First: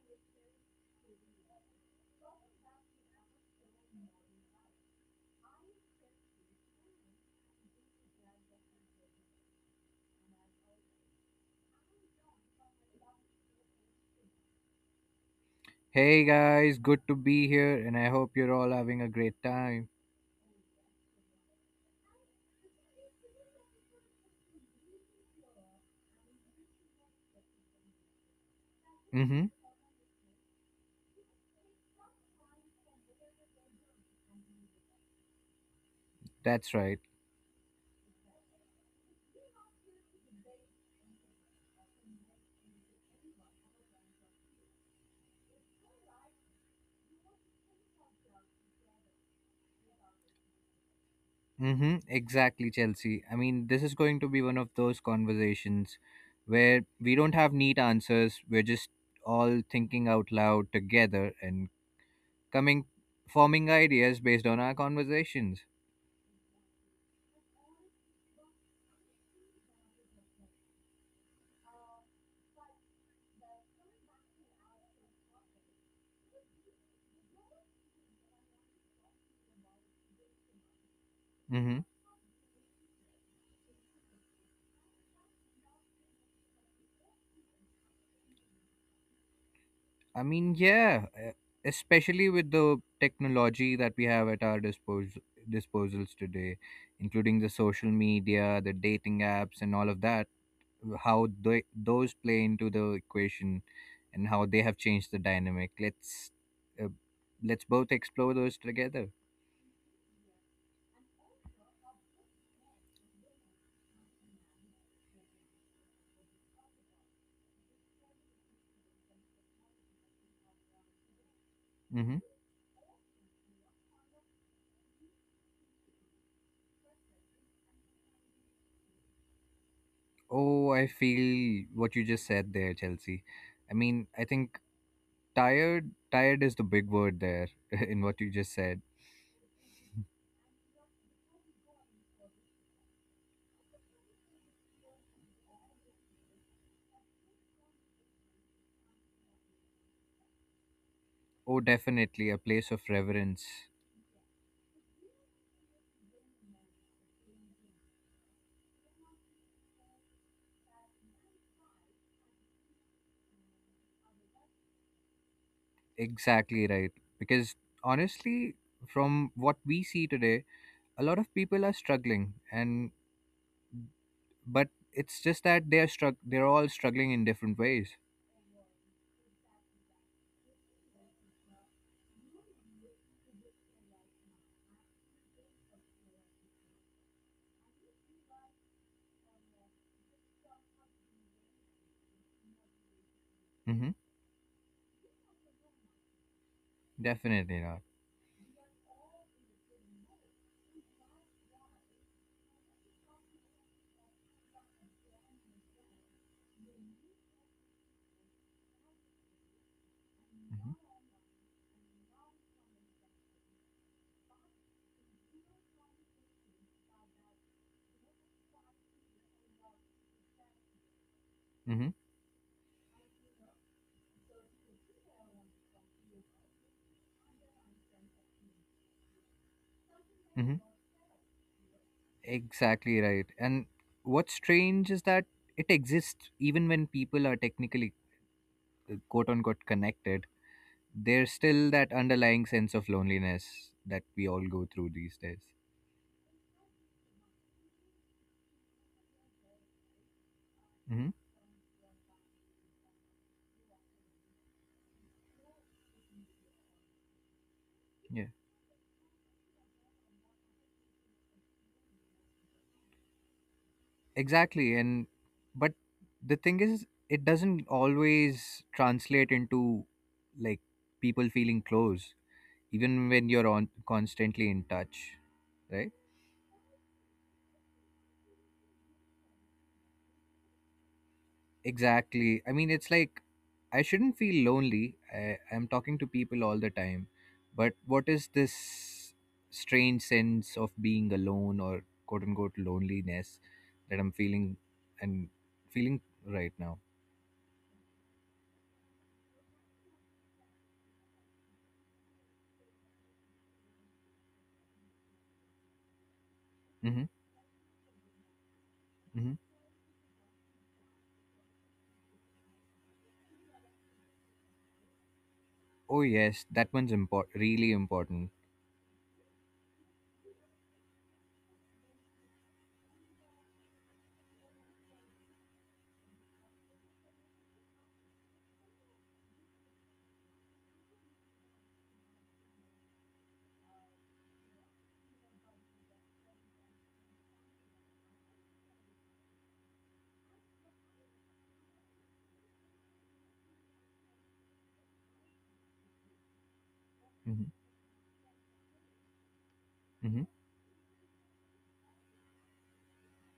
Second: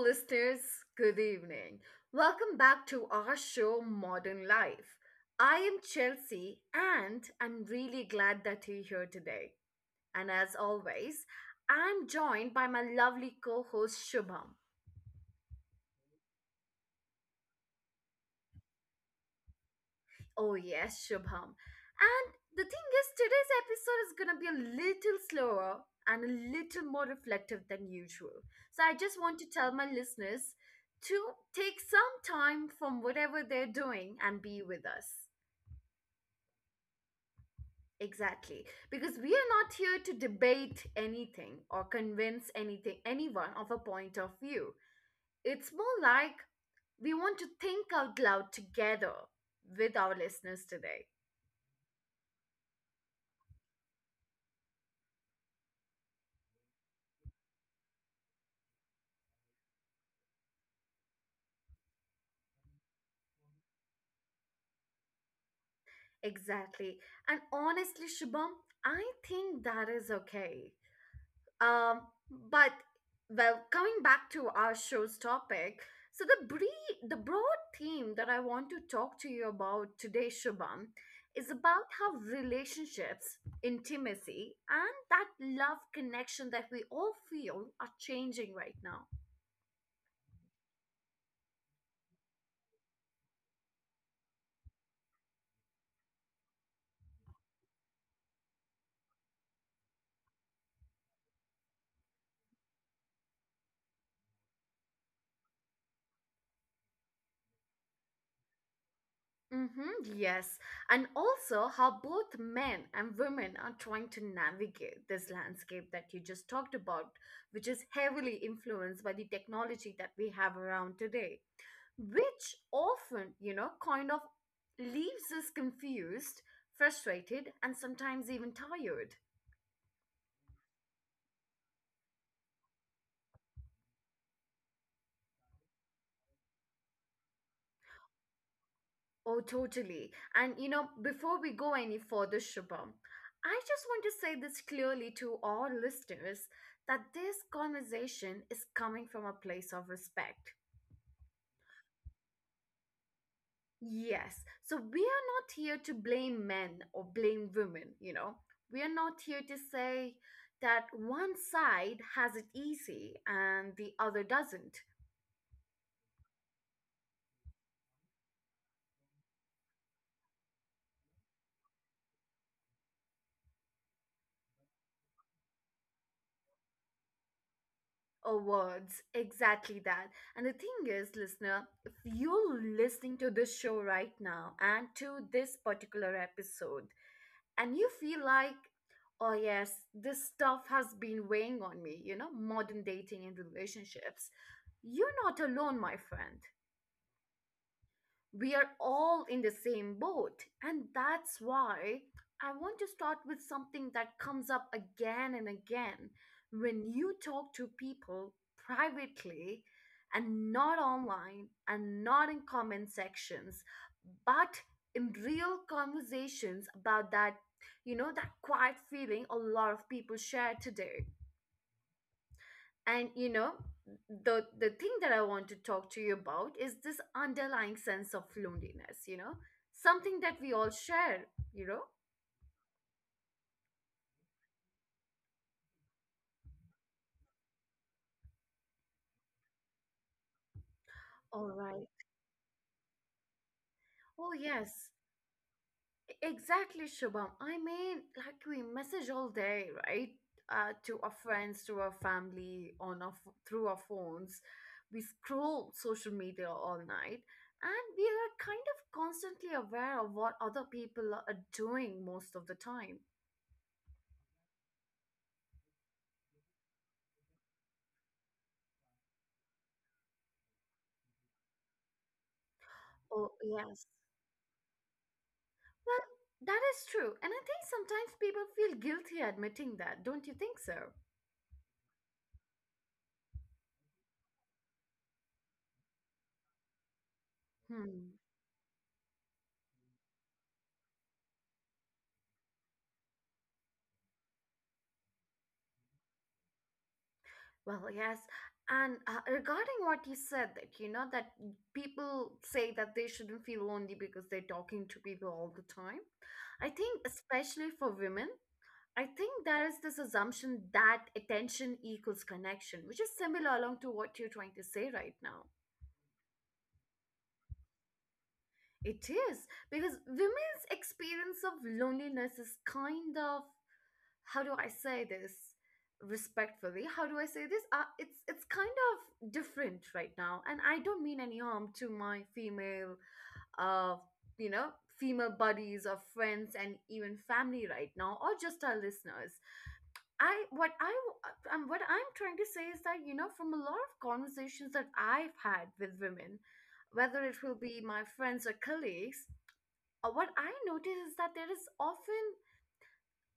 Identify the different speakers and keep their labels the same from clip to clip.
Speaker 1: listeners. Good evening. Welcome back to our show, Modern Life. I am Chelsea, and I'm really glad that you're here today. And as always, I'm joined by my lovely co host, Shubham.
Speaker 2: Hey guys, good to be here, and I hope you're all having a great time.
Speaker 1: Oh, yes, Shubham. And the thing is, today's episode is gonna be a little slower and a little more reflective than usual. So, I just want
Speaker 2: Mm-hmm.
Speaker 1: to tell my listeners to take some time from whatever they're doing and be with us.
Speaker 2: That's right.
Speaker 1: Exactly. Because we are not here to debate anything or convince anyone of a point of view. It's more like we want to think out loud together with our listeners today.
Speaker 2: Mm-hmm. Exactly, Chelsea. I mean, this is going to be one of those conversations where we don't have neat answers. We're just all thinking out loud together and coming forming ideas based on our conversations.
Speaker 1: Exactly. And honestly, Shubham, I think that is okay. Um, but Coming back to our show's topic, so the the broad theme that I want to talk to you about today, Shubham, is
Speaker 2: Mm-hmm.
Speaker 1: about how relationships, intimacy, and that love connection that we all feel are changing right now.
Speaker 2: I mean, yeah, especially with the technology that we have at our disposals today, including the social media, the dating apps, and all of that, how those play into the equation and how they have changed the dynamic. Uh, let's both explore those together.
Speaker 1: Mm-hmm, yes. And also how both men and women are trying to navigate this landscape that you just talked about, which is heavily influenced by the technology that we have around today,
Speaker 2: Hmm
Speaker 1: which often, kind of leaves us confused, frustrated, and sometimes even tired.
Speaker 2: Oh, I feel what you just said there, Chelsea. I mean, I think tired is the big word there in what you just said.
Speaker 1: Oh, totally. And you know, before we go any further, Shubham, I just want to say this clearly to all listeners that this conversation is coming from a place of respect.
Speaker 2: Oh, definitely a place of reverence.
Speaker 1: Yes. So we are not here to blame men or blame women. We are not here to say that one side has it easy and the other doesn't.
Speaker 2: Exactly right. Because honestly, from what we see today, a lot of people are struggling, and but it's just that they are struck. They're all struggling in different ways.
Speaker 1: Awards, exactly that. And the thing is, listener, if you're listening to this show right now and to this particular episode, and you feel like, oh, yes, this stuff has been weighing on me, modern dating and
Speaker 2: Mm-hmm.
Speaker 1: relationships, you're not alone, my friend.
Speaker 2: Definitely not.
Speaker 1: We are all in the same boat. And that's why I want to start with something that comes up again and again. When you talk to people privately and
Speaker 2: Mm-hmm.
Speaker 1: not online and not in comment sections, but in real conversations about that, you know, that quiet feeling a lot of people share today.
Speaker 2: Mm-hmm.
Speaker 1: And you know the the thing that I want to talk to you about is this underlying sense of loneliness, you know, something that we
Speaker 2: Mm-hmm.
Speaker 1: all share, you know.
Speaker 2: Exactly right. And what's strange is that it exists even when people are technically quote unquote connected. There's
Speaker 1: All
Speaker 2: still
Speaker 1: right.
Speaker 2: that underlying sense of loneliness that
Speaker 1: Oh
Speaker 2: we all go
Speaker 1: yes,
Speaker 2: through these days.
Speaker 1: exactly, Shubham. I mean, like, we message all day, right? To our
Speaker 2: Mm-hmm.
Speaker 1: friends, to our family, on our through our phones. We scroll social media all night, and we are
Speaker 2: Yeah.
Speaker 1: kind of constantly aware of what other people are doing most of the time.
Speaker 2: Exactly. And but the thing is, it doesn't always translate into like people feeling close, even
Speaker 1: Oh,
Speaker 2: when you're on
Speaker 1: yes.
Speaker 2: constantly in touch, right?
Speaker 1: Well, that is true. And I think sometimes people feel guilty admitting that, don't you think so?
Speaker 2: Exactly. I mean, it's like I shouldn't feel lonely. I'm talking to people all the time, but what
Speaker 1: Hmm.
Speaker 2: is this strange sense of being alone or quote unquote loneliness that I'm and feeling right now?
Speaker 1: Well, yes. And regarding what you said, that people say that they shouldn't feel lonely because they're talking to people all the time. I think,
Speaker 2: Mm-hmm.
Speaker 1: especially for women, I
Speaker 2: Mm-hmm.
Speaker 1: think there is this assumption that attention equals connection, which is similar along to what you're trying to say right now.
Speaker 2: Oh yes, that one's import really important.
Speaker 1: It is, because women's experience of loneliness is kind of, how do I say this respectfully? How do I say this? It's kind of different right now, and I don't mean any harm to my uh, you know, female buddies or friends and even family right now, or just our listeners. I what I What I'm trying to say is that, you know, from a lot of conversations that I've had with women, whether it
Speaker 2: Hmm
Speaker 1: will be my friends or colleagues,
Speaker 2: hmm
Speaker 1: what I notice is that there is often,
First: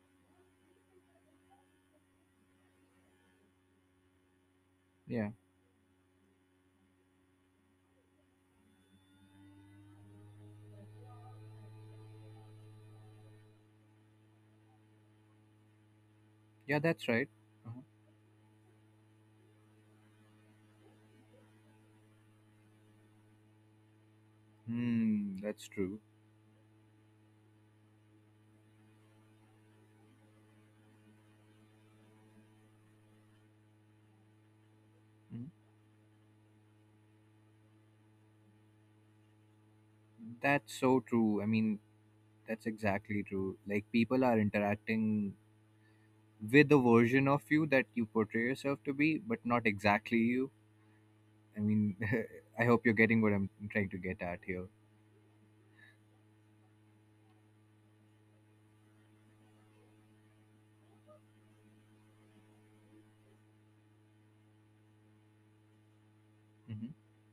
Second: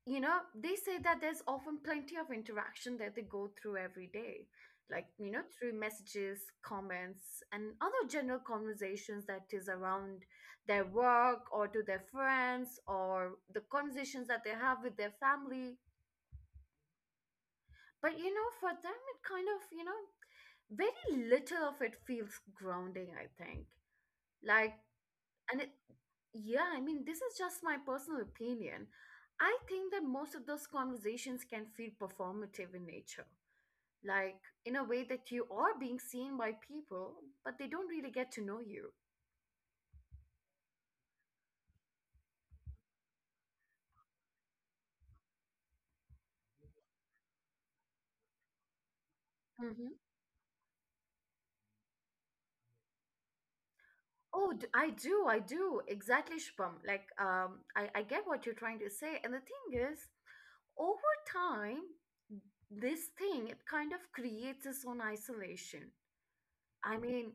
Speaker 1: you know, they say that there's often plenty of interaction that they go through every day, like,
Speaker 2: Yeah,
Speaker 1: you know, through messages, comments, and other general conversations that is around their work or to their friends or the conversations that they have with their family.
Speaker 2: yeah, that's right. uh
Speaker 1: But, for them, it kind of, you know, very little of it feels grounding, I think. Like,
Speaker 2: Hmm,
Speaker 1: and
Speaker 2: that's
Speaker 1: it,
Speaker 2: true.
Speaker 1: Yeah, I mean, this is just my personal opinion. I think that most of those conversations can feel performative in nature, like in a way that
Speaker 2: Hmm
Speaker 1: you are being seen by people, but they don't really get to know you.
Speaker 2: That's so true. I mean, that's exactly true. Like people are interacting with the version of you that you portray yourself to be, but not
Speaker 1: Hmm.
Speaker 2: exactly you. I mean, I hope you're getting what I'm trying to get at
Speaker 1: Oh,
Speaker 2: here.
Speaker 1: I do, I do. Exactly, Shubham. Like, I get what you're trying to say. And the thing is, over time, this thing, it kind of creates its own isolation.
Speaker 2: Hmm
Speaker 1: I mean,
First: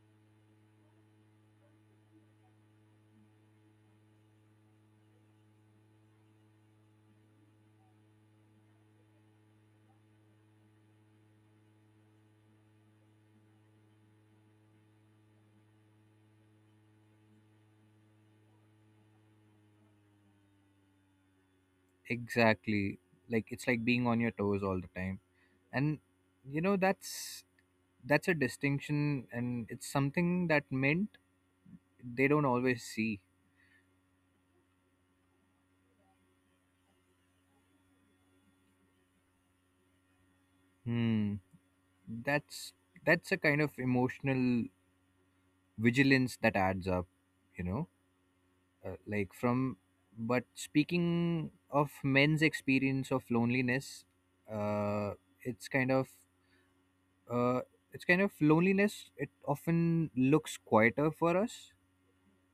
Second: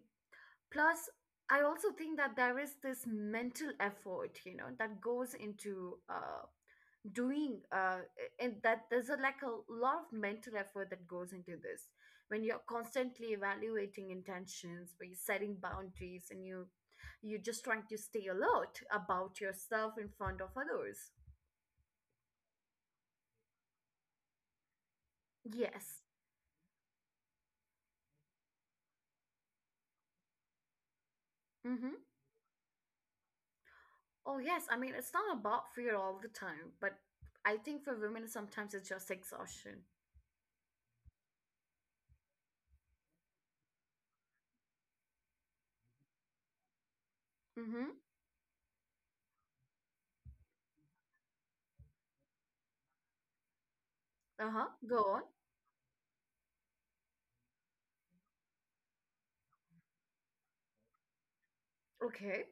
Speaker 1: plus I also think that there is this mental effort, you know, that goes into doing and that there's a, like a lot of mental effort that goes into this when you're constantly evaluating intentions, when you're setting boundaries, and you're just trying to stay alert about yourself in front of others.
Speaker 2: Exactly. Like it's like being on your toes all the time, and
Speaker 1: Yes.
Speaker 2: you know that's a distinction, and it's something that meant
Speaker 1: Mm-hmm.
Speaker 2: they don't always see.
Speaker 1: Oh yes, I mean, it's not about fear all the time, but I think for women sometimes it's just exhaustion.
Speaker 2: Hmm. That's that's a kind of emotional vigilance that adds up, you know.
Speaker 1: Mm-hmm.
Speaker 2: Uh, like from, but speaking of men's experience of loneliness,
Speaker 1: Uh-huh, go
Speaker 2: uh,
Speaker 1: on.
Speaker 2: it's kind of uh, it's kind of loneliness. It often looks quieter for us
Speaker 1: Okay.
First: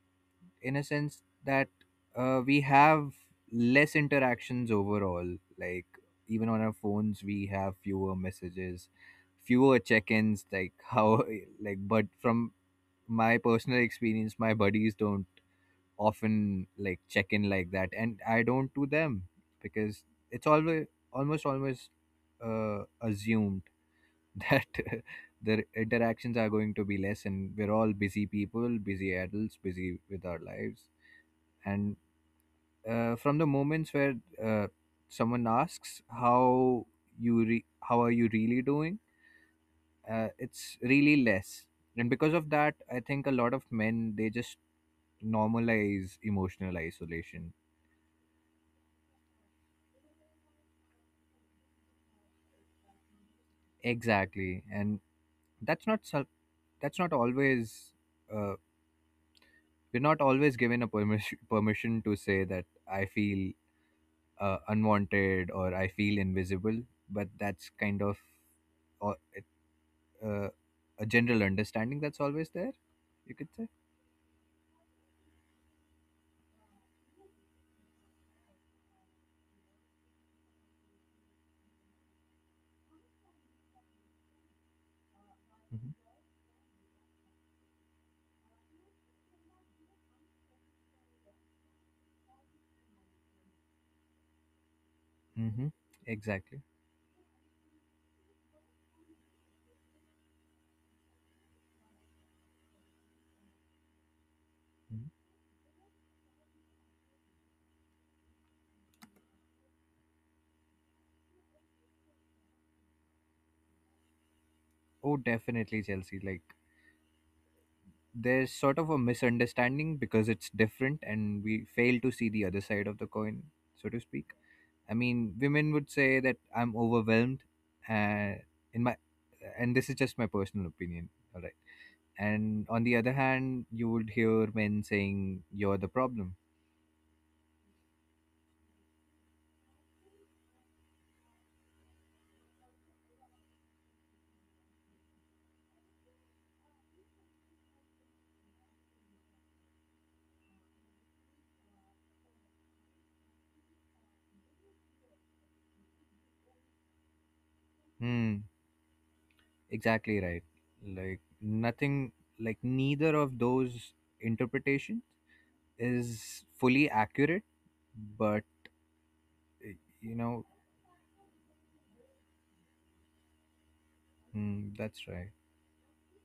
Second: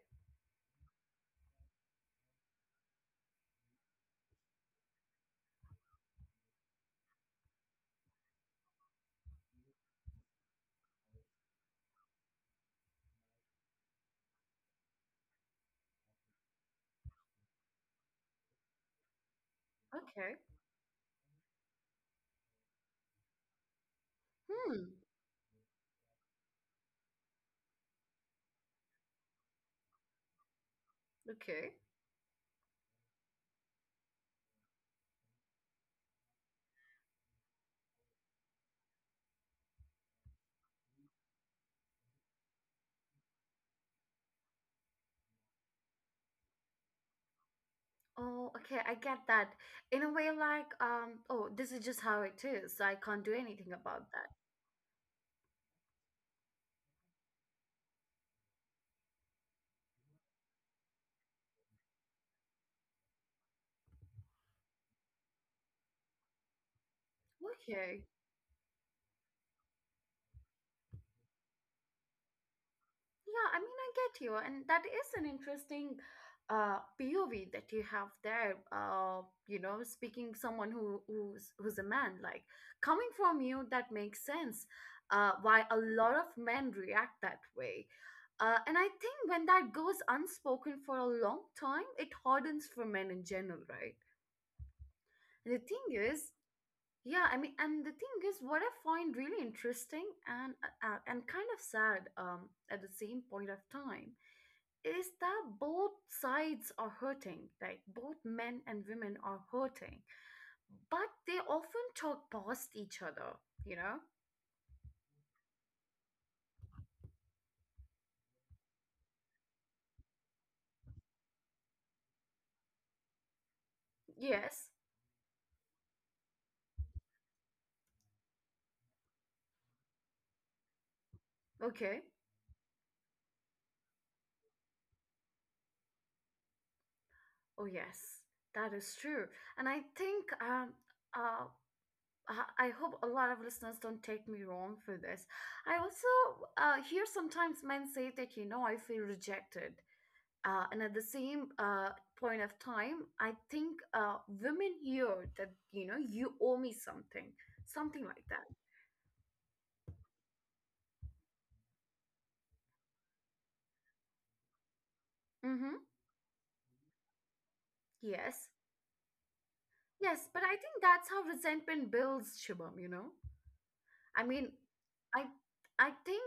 Speaker 2: in a sense that we have less interactions overall. Like even on our phones we have fewer messages, fewer check-ins, like how like but from my personal experience my buddies don't often like check in like that, and I don't to them because
Speaker 1: Okay.
Speaker 2: it's always almost always assumed that
Speaker 1: Hmm.
Speaker 2: the interactions are going to be less, and we're all busy people, busy adults, busy with our lives.
Speaker 1: Okay.
Speaker 2: And from the moments where uh, someone asks how are you really doing, it's really less. And because of that, I think a lot of men they just normalize emotional isolation.
Speaker 1: Oh, okay. I get that. In a way, like, oh, this is just how it is, so I can't do anything about that.
Speaker 2: Exactly, and that's not sel- that's not always uh, we're not always given a permission permission to say that I feel unwanted or I feel invisible, but that's kind
Speaker 1: Okay.
Speaker 2: of or uh, a general understanding that's always there, you
Speaker 1: Yeah,
Speaker 2: could
Speaker 1: I
Speaker 2: say.
Speaker 1: mean, I get you, and that is an interesting POV that you have there. You know, speaking someone who's a man, like, coming from you, that makes sense. Why a lot
Speaker 2: Mm-hmm.
Speaker 1: of men react that way, and I think when that goes unspoken for a long time, it hardens for men in general, right? And the
Speaker 2: Mm-hmm.
Speaker 1: thing is,
Speaker 2: Exactly.
Speaker 1: yeah, I mean, and the thing is, what I find really interesting and kind of sad, at the same point of time, is
Speaker 2: Mhm.
Speaker 1: that both sides are hurting, like both men and women are hurting, but they often talk past each other, you know?
Speaker 2: Oh definitely, Chelsea. Like there's sort of a misunderstanding because it's different and we fail to see the other side of the coin, so to speak.
Speaker 1: Yes,
Speaker 2: I mean, women would say that I'm overwhelmed uh, in my and this is just my personal opinion, all right,
Speaker 1: okay,
Speaker 2: and on the other hand you would hear men saying you're the problem.
Speaker 1: oh yes, that is true. And I think, uh, I hope a lot of listeners don't take me wrong for this. I also hear sometimes men say that, you know, I feel rejected. And at the same point of time, I think women hear that, you know, you owe me something, something like that.
Speaker 2: Hmm Exactly right. Like nothing, like neither of those interpretations
Speaker 1: Mm-hmm.
Speaker 2: is fully accurate, but
Speaker 1: Yes.
Speaker 2: uh, you
Speaker 1: Yes. But
Speaker 2: know,
Speaker 1: I think that's how resentment builds, Shubham, you know? I mean,
Speaker 2: mm, that's
Speaker 1: I,
Speaker 2: right.
Speaker 1: I think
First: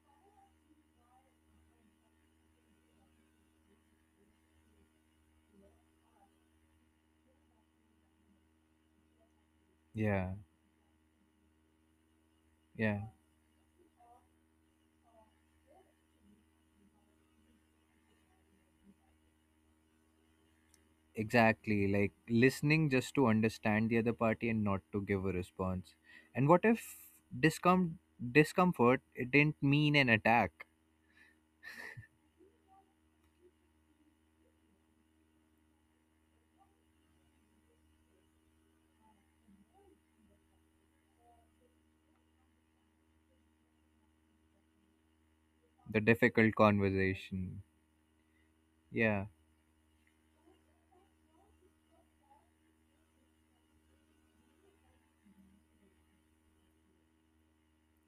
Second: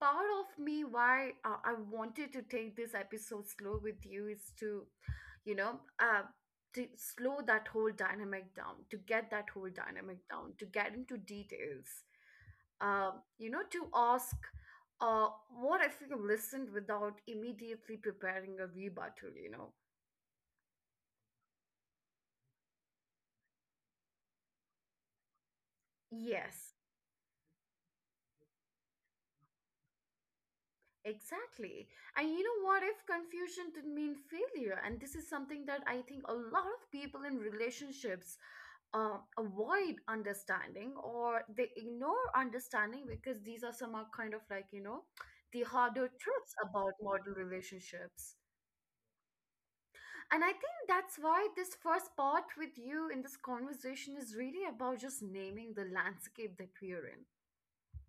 Speaker 1: part of me why I wanted to take this episode slow with you is to, you know, uh, to slow that whole dynamic down, to get that whole dynamic
Speaker 2: Yeah,
Speaker 1: down, to get into details,
Speaker 2: yeah,
Speaker 1: you know, to ask, what if you listened without immediately preparing a rebuttal, you know?
Speaker 2: exactly. Like listening just to understand the other party and not to give a response. And what
Speaker 1: Yes,
Speaker 2: if discom- discomfort it didn't mean an attack?
Speaker 1: exactly. And you know, what if confusion didn't mean failure? And this is something that I think a lot of people in relationships avoid understanding or they ignore understanding because these are some are kind of like, you know, the
Speaker 2: The
Speaker 1: harder truths
Speaker 2: difficult
Speaker 1: about modern
Speaker 2: conversation.
Speaker 1: relationships.
Speaker 2: Yeah.
Speaker 1: And I think that's why this first part with you in this conversation is really about just naming the landscape that we're in.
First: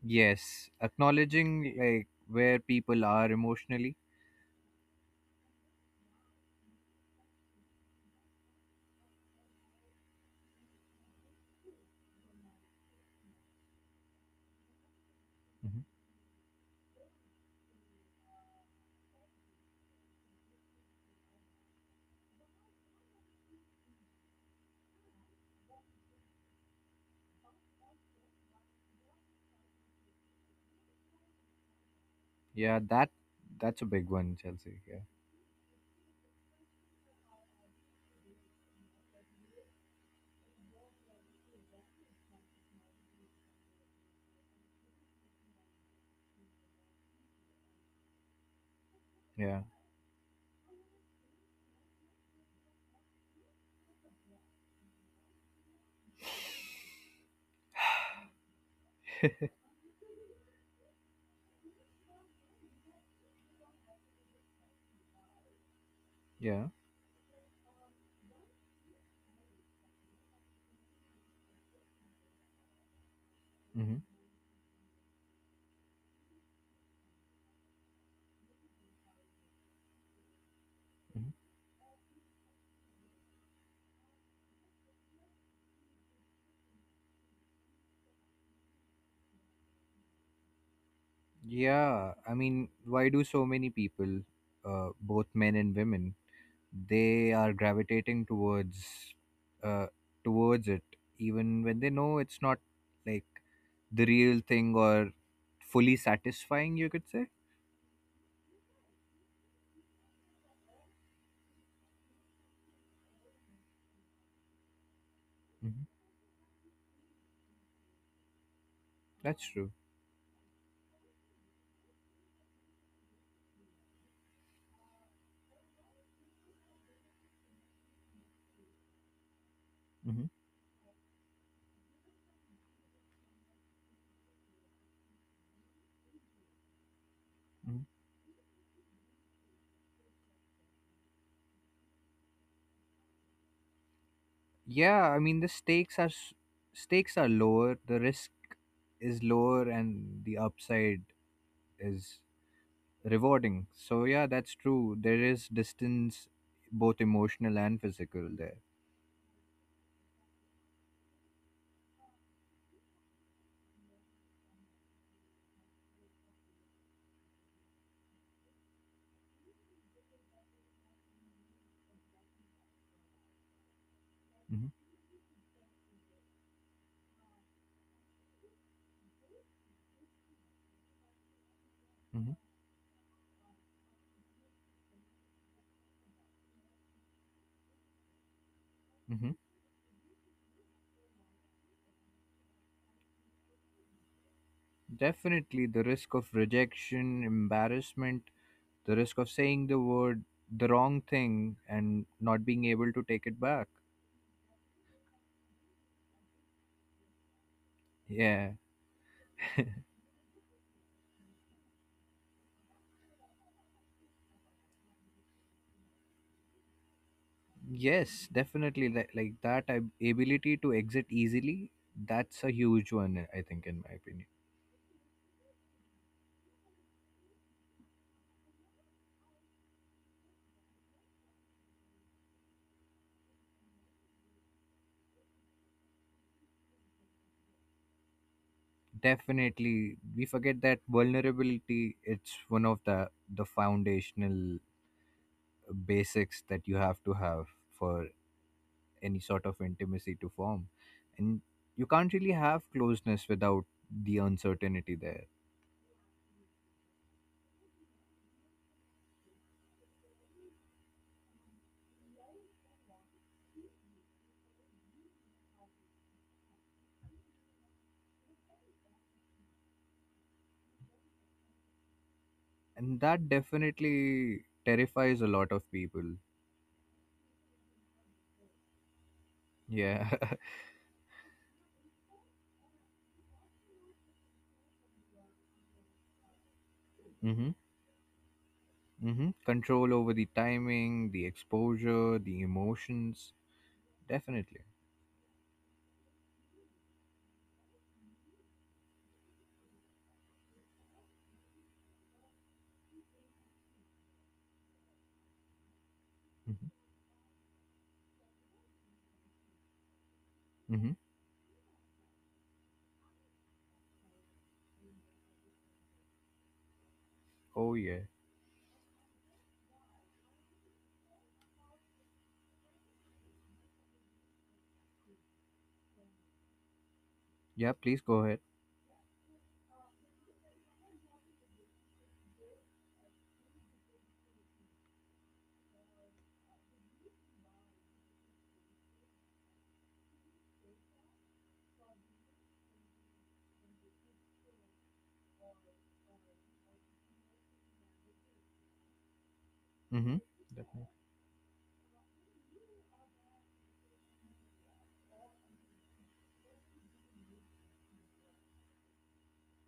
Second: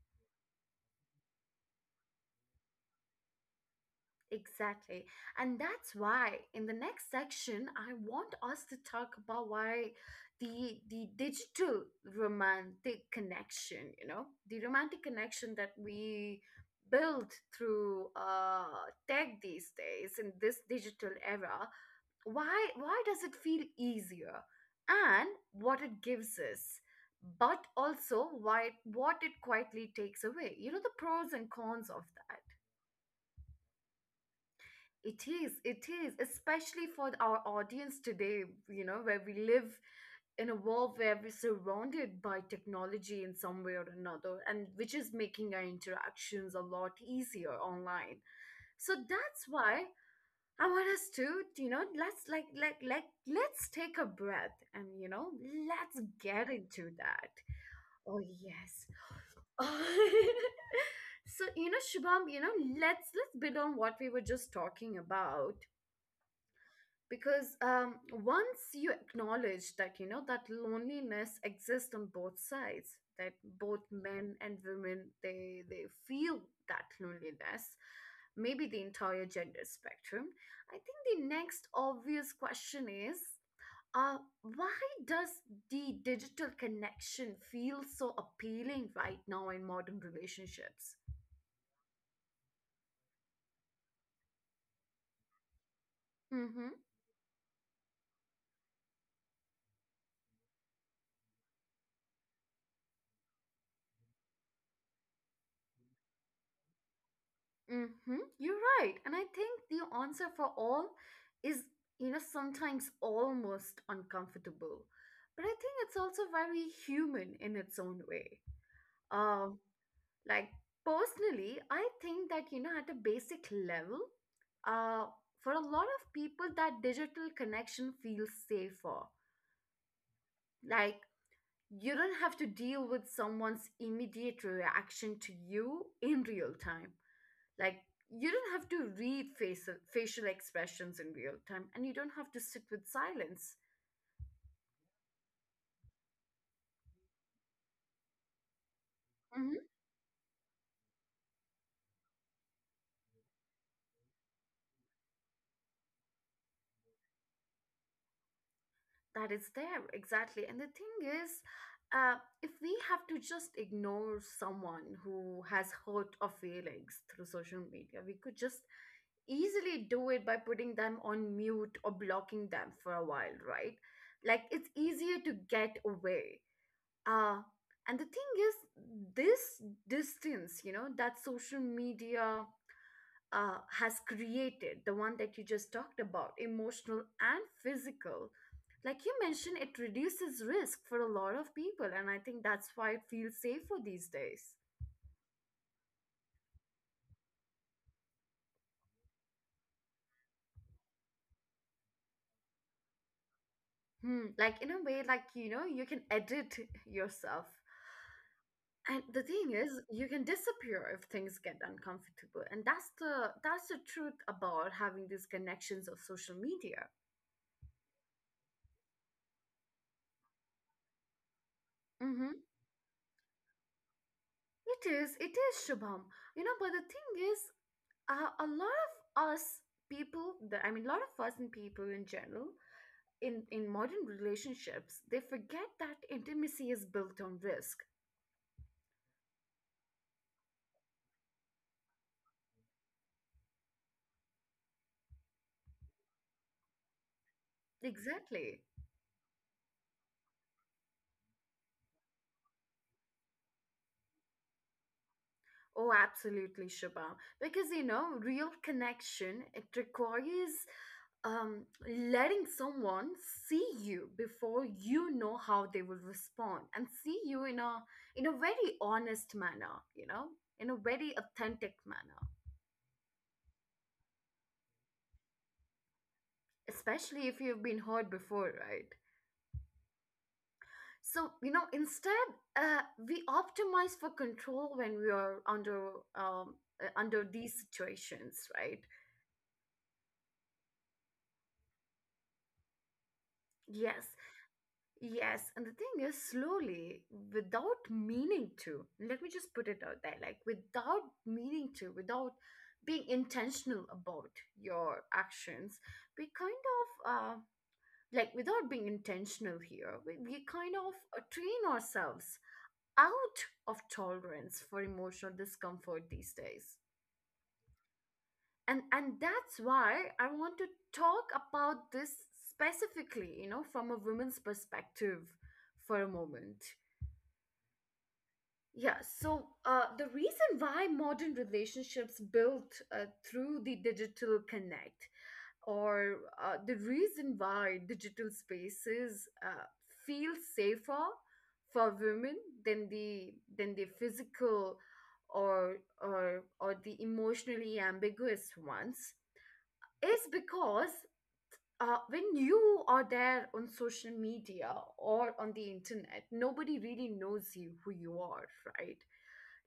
Speaker 2: Yes. Acknowledging like where people are emotionally.
Speaker 1: Exactly. And that's why in the next section, I want us to talk about why the digital romantic connection, you know, the romantic connection that
Speaker 2: Mm-hmm.
Speaker 1: we build through tech these days in this digital era, why does it feel easier, and what it gives us, but also why what it quietly takes away, you know, the pros and cons of that.
Speaker 2: Yeah, that's a big one, Chelsea. Yeah,
Speaker 1: It is, it is, especially for our audience today, you know, where we live in a world where we're surrounded by technology in some way or another, and which is making our interactions a lot easier online. So that's
Speaker 2: yeah,
Speaker 1: why I want us to, you know, let's like let's take a breath and, you know, let's get into that. Oh yes. Oh. So you know, Shubham, you know, let's build on what we were just talking about,
Speaker 2: yeah.
Speaker 1: because once you acknowledge that, you know, that loneliness exists on both sides, that both
Speaker 2: hmm
Speaker 1: men and women they feel that loneliness, maybe the entire gender spectrum, I think the
Speaker 2: hmm
Speaker 1: next obvious question is, uh, why does the digital connection feel so appealing right now in modern relationships?
Speaker 2: Yeah, I mean, why do so many people, both men and women,
Speaker 1: Mhm.
Speaker 2: they are gravitating uh, towards it, even when they know it's not like the real thing or fully satisfying, you could say.
Speaker 1: Mm-hmm. You're right. And I think the answer for all is, you know, sometimes almost uncomfortable. But I think
Speaker 2: Hmm
Speaker 1: it's also very human in its own way.
Speaker 2: That's
Speaker 1: Um,
Speaker 2: true.
Speaker 1: like, personally, I think that, you know, at a basic level, uh, for a lot of people, that digital connection feels safer.
Speaker 2: Hmm
Speaker 1: Like, you don't have to deal with someone's immediate reaction to you in real time.
Speaker 2: hmm
Speaker 1: Like you don't have to read facial expressions in real time, and you don't have to sit with silence
Speaker 2: Yeah, I mean, the stakes are s- stakes are lower, the risk is
Speaker 1: hmm
Speaker 2: lower, and the upside is rewarding. So yeah, that's true. There is distance, both emotional and physical there.
Speaker 1: that is there exactly. And the thing is, uh, if we have to just ignore someone who has hurt our feelings through social media, we could just easily do it by putting them on mute or blocking them for a while, right? Like, it's
Speaker 2: Hmm
Speaker 1: easier to get away. uh, and the thing is, this distance, you know, that social
Speaker 2: hmm
Speaker 1: media has created, the one that you just talked about, emotional and physical, like you
Speaker 2: hmm
Speaker 1: mentioned, it reduces risk for a lot of people. And I think that's why it feels safer these days.
Speaker 2: Definitely, the risk of rejection, embarrassment, the risk of saying the wrong thing, and not being able to take it back.
Speaker 1: Hmm. Like, in a way, like, you know, you can edit yourself.
Speaker 2: Yeah.
Speaker 1: And the thing is, you can disappear if things get uncomfortable. And that's the truth about having these connections of social media.
Speaker 2: Yes, definitely. Like that ability to exit easily, that's
Speaker 1: Mm-hmm.
Speaker 2: a huge one, I think, in my opinion.
Speaker 1: It is, Shubham. You know, but the thing is, a lot of us people, that I mean a lot of us and people in general in modern relationships, they forget that intimacy is built on risk
Speaker 2: Definitely, we forget that vulnerability, it's one of the foundational basics that you have to have for
Speaker 1: exactly.
Speaker 2: any sort of intimacy to form, and you can't really have closeness without the uncertainty there.
Speaker 1: Oh, absolutely, Shubha, because, you know, real connection, it requires letting someone see you before you know how they will respond, and see you in a very honest manner, you know, in a very authentic manner,
Speaker 2: And that definitely terrifies a lot of people.
Speaker 1: especially if you've been hurt before, right?
Speaker 2: Yeah.
Speaker 1: So, you know, instead, we optimize for control when we are under um, under
Speaker 2: Mm-hmm.
Speaker 1: these situations, right?
Speaker 2: Mm-hmm. Control over the timing, the exposure, the emotions,
Speaker 1: Yes,
Speaker 2: definitely.
Speaker 1: yes. And the thing is, slowly, without meaning to, let me just put it out there, like, without meaning to, without being intentional about your actions, we kind
Speaker 2: Mm-hmm.
Speaker 1: of like without being intentional here, we kind
Speaker 2: Mm-hmm.
Speaker 1: of train ourselves out of tolerance for emotional discomfort these days.
Speaker 2: Oh yeah.
Speaker 1: And that's why I want to talk about this specifically, you know, from a woman's perspective for a moment.
Speaker 2: Yeah, please go ahead.
Speaker 1: Yeah, so the reason why modern relationships built through the digital connect, or the reason why digital spaces feel safer for women than the physical, or or the emotionally ambiguous ones,
Speaker 2: Mm-hmm.
Speaker 1: is
Speaker 2: Definitely.
Speaker 1: because when you are there on social media or on the internet, nobody really knows you, who you are, right?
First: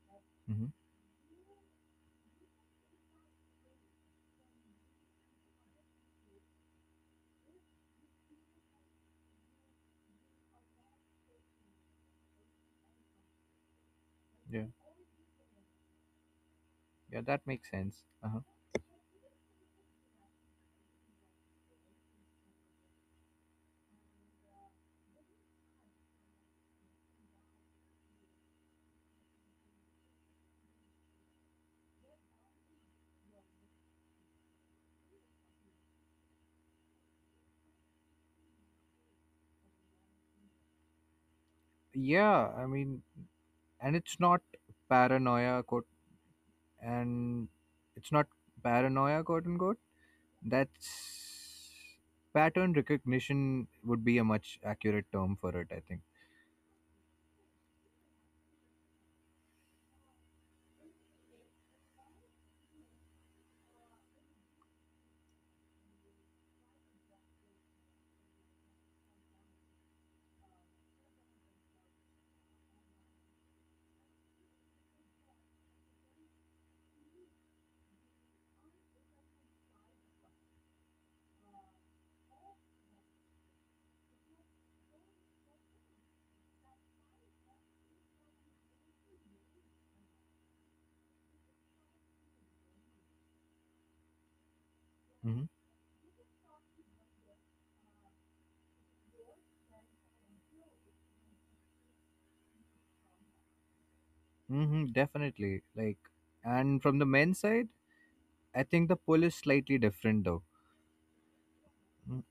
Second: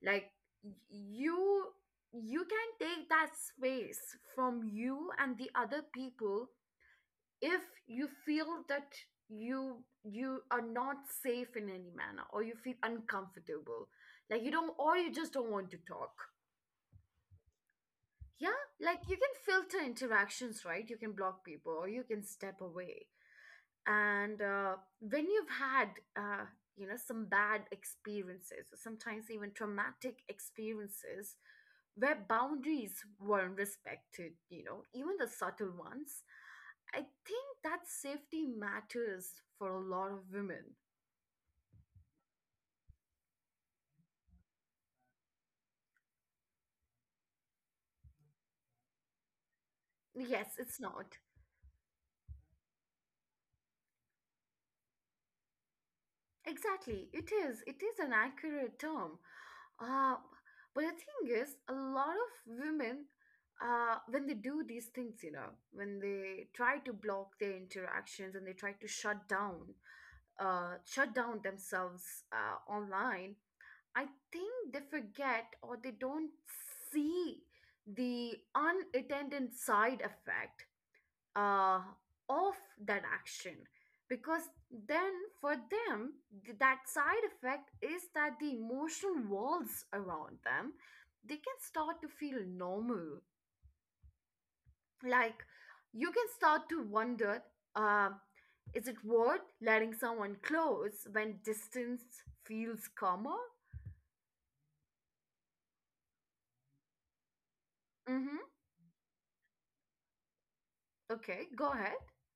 Speaker 1: Like,
Speaker 2: Mm-hmm.
Speaker 1: you can take that space from you and the other people if you feel that you are not safe in any manner, or you feel uncomfortable, like you
Speaker 2: Yeah,
Speaker 1: don't, or you just don't want to talk.
Speaker 2: yeah, that makes sense. Uh-huh.
Speaker 1: Yeah, like, you can filter interactions, right? You can block people, or you can step away. And when you've had uh, you know, some bad experiences, sometimes even traumatic experiences, where boundaries weren't respected, you know, even the subtle ones, I think that safety matters for a lot of women.
Speaker 2: Yeah, I mean, and it's not paranoia quote and it's not paranoia quote unquote,
Speaker 1: Yes, it's not.
Speaker 2: that's pattern recognition would be a much accurate term for it, I think.
Speaker 1: Exactly, it is. It is an accurate term. Uh, but the thing is, a lot of women, when they do these things, you know, when they try to block their interactions and they try to shut down themselves online, I think they forget, or they don't see the unattended side effect uh, of that action, because then for them, that side effect is that the emotional walls around them, they can start to feel normal. Like,
Speaker 2: Hmm
Speaker 1: you can start to wonder, uh, is it worth letting someone close when distance feels calmer?
Speaker 2: hmm definitely. And from the men's side
Speaker 1: Mm-hmm.
Speaker 2: I think the pull is slightly different though.
Speaker 1: Okay, go ahead.
Speaker 2: Mm.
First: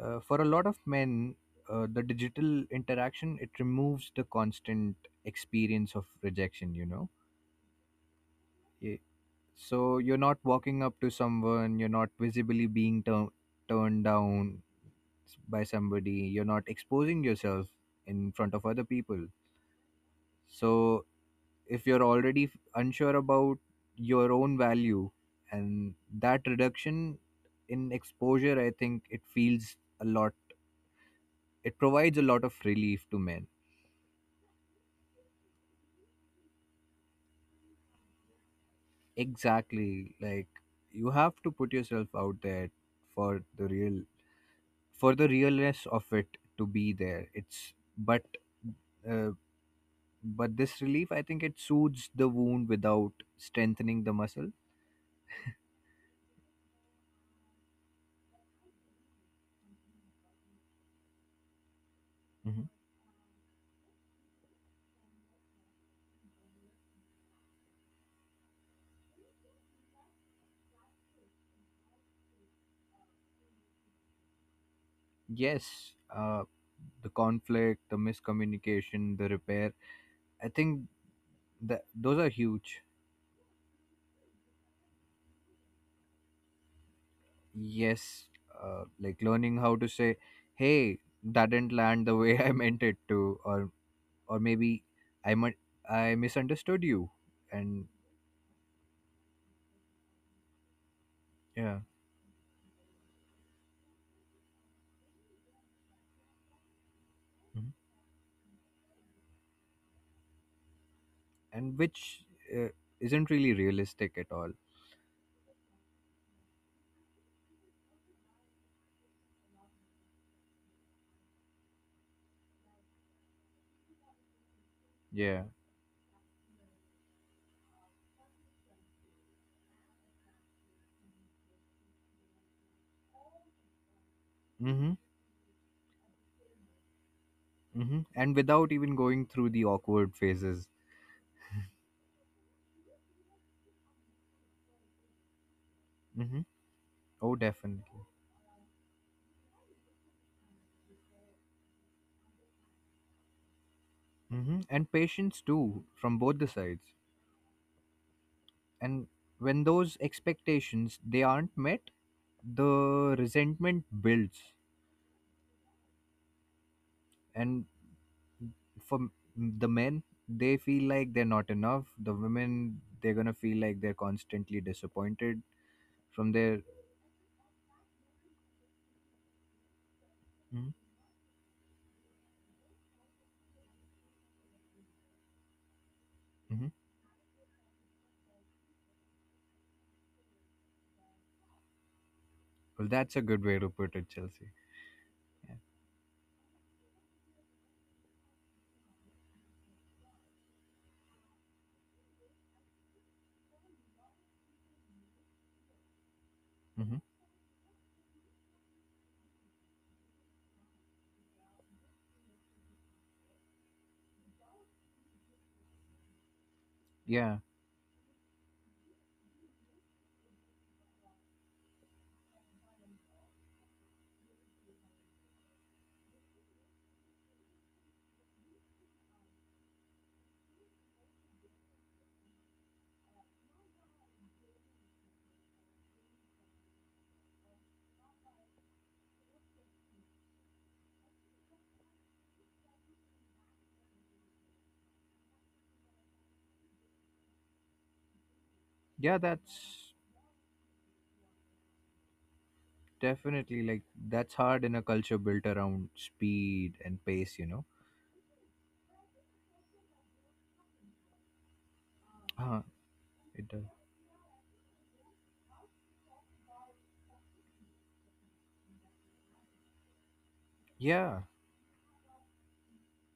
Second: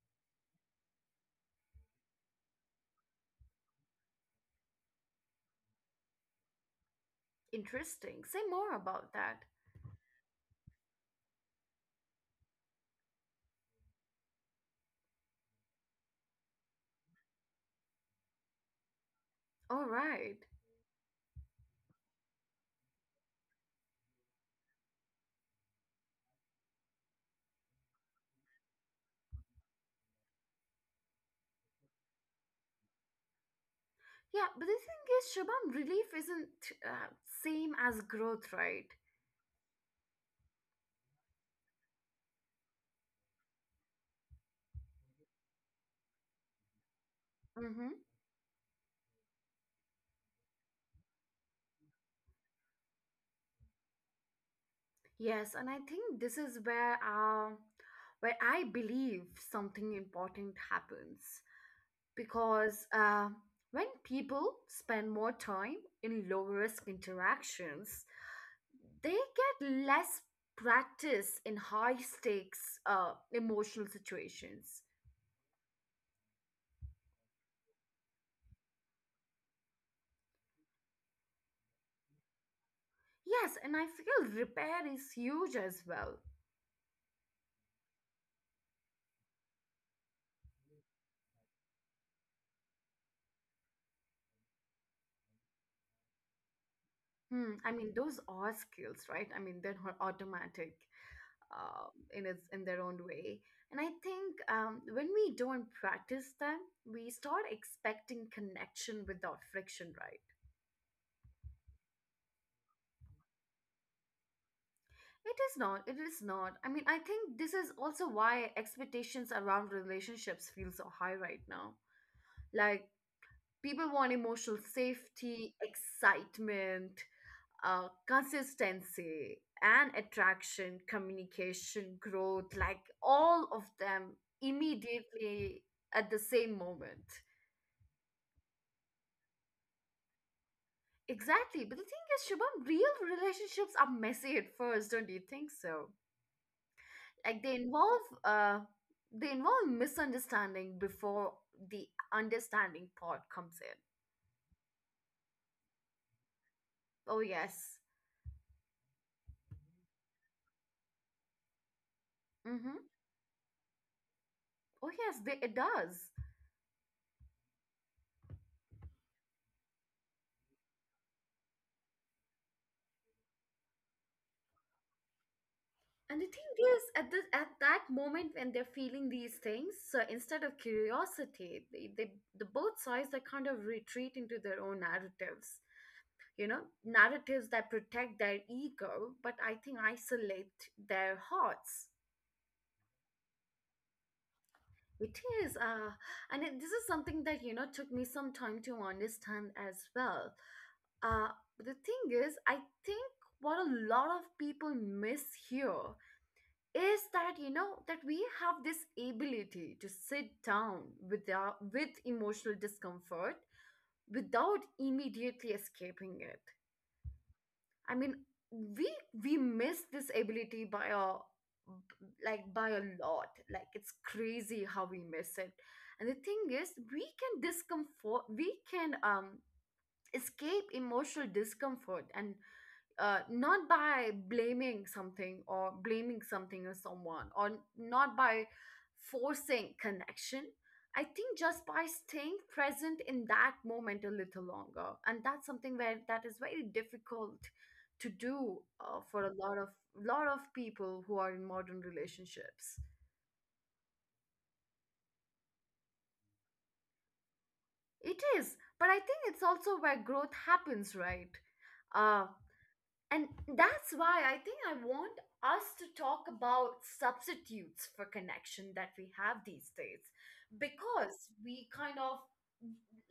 Speaker 2: For a lot of men the digital interaction it removes the constant experience of rejection, you know.
Speaker 1: Interesting, say more about that.
Speaker 2: So you're not walking up to someone, you're not visibly being turned down by somebody, you're not exposing yourself in front of other people.
Speaker 1: All right.
Speaker 2: So if you're already unsure about your own value, and that reduction in exposure, I think it feels a lot, it provides a lot of relief to men.
Speaker 1: Yeah, but the thing is, Shabam, relief isn't uh, same as growth, right?
Speaker 2: Exactly. Like you have to put yourself out there for the realness of it to be there, it's
Speaker 1: Mm-hmm.
Speaker 2: uh, but this relief I think it soothes the wound without strengthening the muscle.
Speaker 1: Yes, and I think this is where I believe something important happens,
Speaker 2: Mhm.
Speaker 1: because when people spend more time in low risk interactions, they get less practice in high stakes emotional situations.
Speaker 2: Yes, uh, the conflict, the miscommunication, the repair, I think that those are huge.
Speaker 1: Yes, and I feel repair is huge as well.
Speaker 2: Yes, like learning how to say hey that didn't land the way I meant it to, or or maybe i might I misunderstood you,
Speaker 1: Hmm. I
Speaker 2: and
Speaker 1: mean, those are skills, right? I mean, they're not automatic
Speaker 2: yeah
Speaker 1: uh, in its in their own way. And I think when we don't practice them, we start expecting connection without friction, right?
Speaker 2: and which uh, isn't really realistic at all.
Speaker 1: It is not. It is not. I mean, I think this is also why expectations around relationships feel so high right now. Like, people want emotional
Speaker 2: Yeah.
Speaker 1: safety, excitement, consistency, and attraction, communication, growth, like all of them
Speaker 2: Mm-hmm.
Speaker 1: immediately at the same moment.
Speaker 2: Mm-hmm. And without even going through the awkward phases.
Speaker 1: Exactly. But the thing is, Shubham, real relationships are messy at first, don't you think so?
Speaker 2: Mm-hmm. Oh,
Speaker 1: Like,
Speaker 2: definitely.
Speaker 1: they involve misunderstanding before the understanding part comes in.
Speaker 2: Mm-hmm. And patience too, from both the sides.
Speaker 1: Oh yes.
Speaker 2: And when those expectations they aren't met,
Speaker 1: Mm-hmm.
Speaker 2: the resentment builds.
Speaker 1: Oh yes, they, it does.
Speaker 2: And for the men, they feel like they're not enough. The women, they're gonna feel like they're constantly disappointed
Speaker 1: And the
Speaker 2: from their.
Speaker 1: thing is, at this at that moment when they're feeling these things, so instead of
Speaker 2: Mm-hmm.
Speaker 1: curiosity, the both sides, they kind of retreat into their own narratives. You know,
Speaker 2: Mm-hmm.
Speaker 1: narratives that protect their ego, but I think isolate their hearts.
Speaker 2: Well, that's a good way to put it, Chelsea.
Speaker 1: It
Speaker 2: Yeah.
Speaker 1: is, and it, this is something that, you know, took me some time to understand as well. Uh, the thing is, I think what a lot of people miss here is
Speaker 2: Mhm.
Speaker 1: that, you know, that we have this ability to sit down with our, with emotional discomfort without immediately escaping it.
Speaker 2: Yeah,
Speaker 1: I mean, we we miss this ability by a like by a lot. Like, it's crazy how we miss it. And the thing is, we can escape emotional discomfort, and not by blaming something, or blaming something or someone, or not by forcing connection, I think just by staying present in that moment a little longer. And that's something where that is very difficult to do
Speaker 2: yeah,
Speaker 1: for a
Speaker 2: that's
Speaker 1: lot of people who are in modern relationships.
Speaker 2: Definitely, like that's hard in a culture built around speed and pace, you know.
Speaker 1: It is, but I think it's also where growth happens, right? Uh,
Speaker 2: Uh,
Speaker 1: And
Speaker 2: it does.
Speaker 1: that's why I think I want us to talk about substitutes for connection that we have these days.
Speaker 2: Yeah,
Speaker 1: Because we kind of,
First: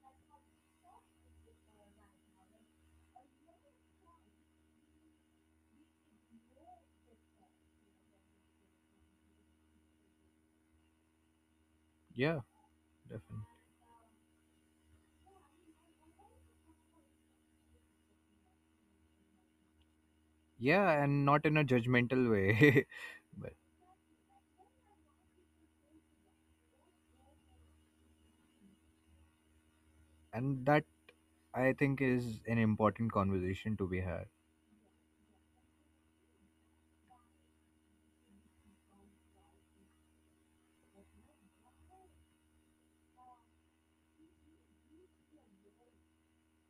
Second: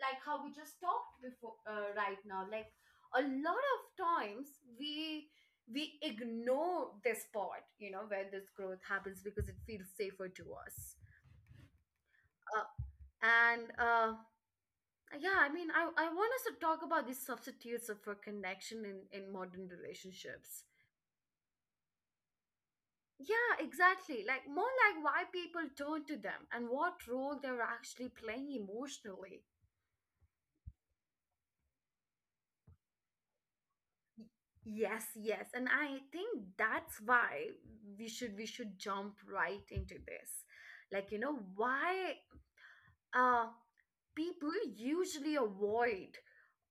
Speaker 1: like how we just talked before, right now, like, a lot of times, we we ignore this part, you know, where this growth happens, because it feels safer to us.
Speaker 2: yeah,
Speaker 1: uh,
Speaker 2: definitely.
Speaker 1: and yeah, I mean, I want us to talk about these substitutes for connection in modern relationships.
Speaker 2: Yeah, and not in a judgmental way, but
Speaker 1: Yeah, exactly. Like, more like why people turn to them and what role they're actually playing emotionally.
Speaker 2: and that I think is an important conversation to be had.
Speaker 1: Yes, yes. And I think that's why we should jump right into this. Like, you know, why uh people usually avoid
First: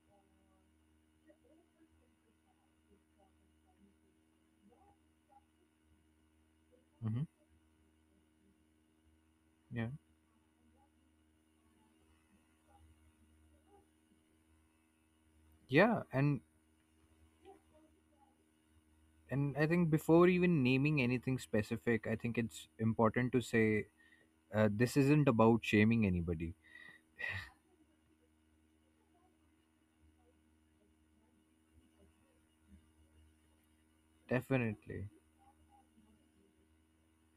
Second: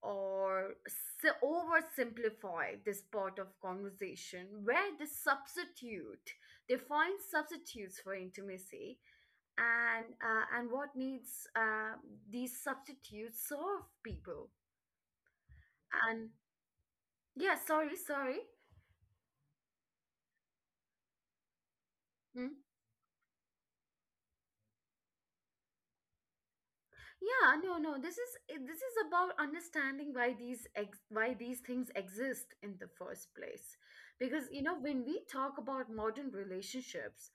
Speaker 1: or oversimplify this part of conversation where they find
Speaker 2: Hmm
Speaker 1: substitutes for intimacy,
Speaker 2: Yeah,
Speaker 1: and what needs these substitutes serve people,
Speaker 2: yeah,
Speaker 1: and
Speaker 2: and
Speaker 1: yeah, sorry.
Speaker 2: and I think before even naming anything specific, I think
Speaker 1: Mm.
Speaker 2: it's important to say this isn't about shaming anybody.
Speaker 1: Yeah, no, no, this is about understanding why why these things exist in the first place, because, you know, when
Speaker 2: Definitely.
Speaker 1: we talk about modern relationships,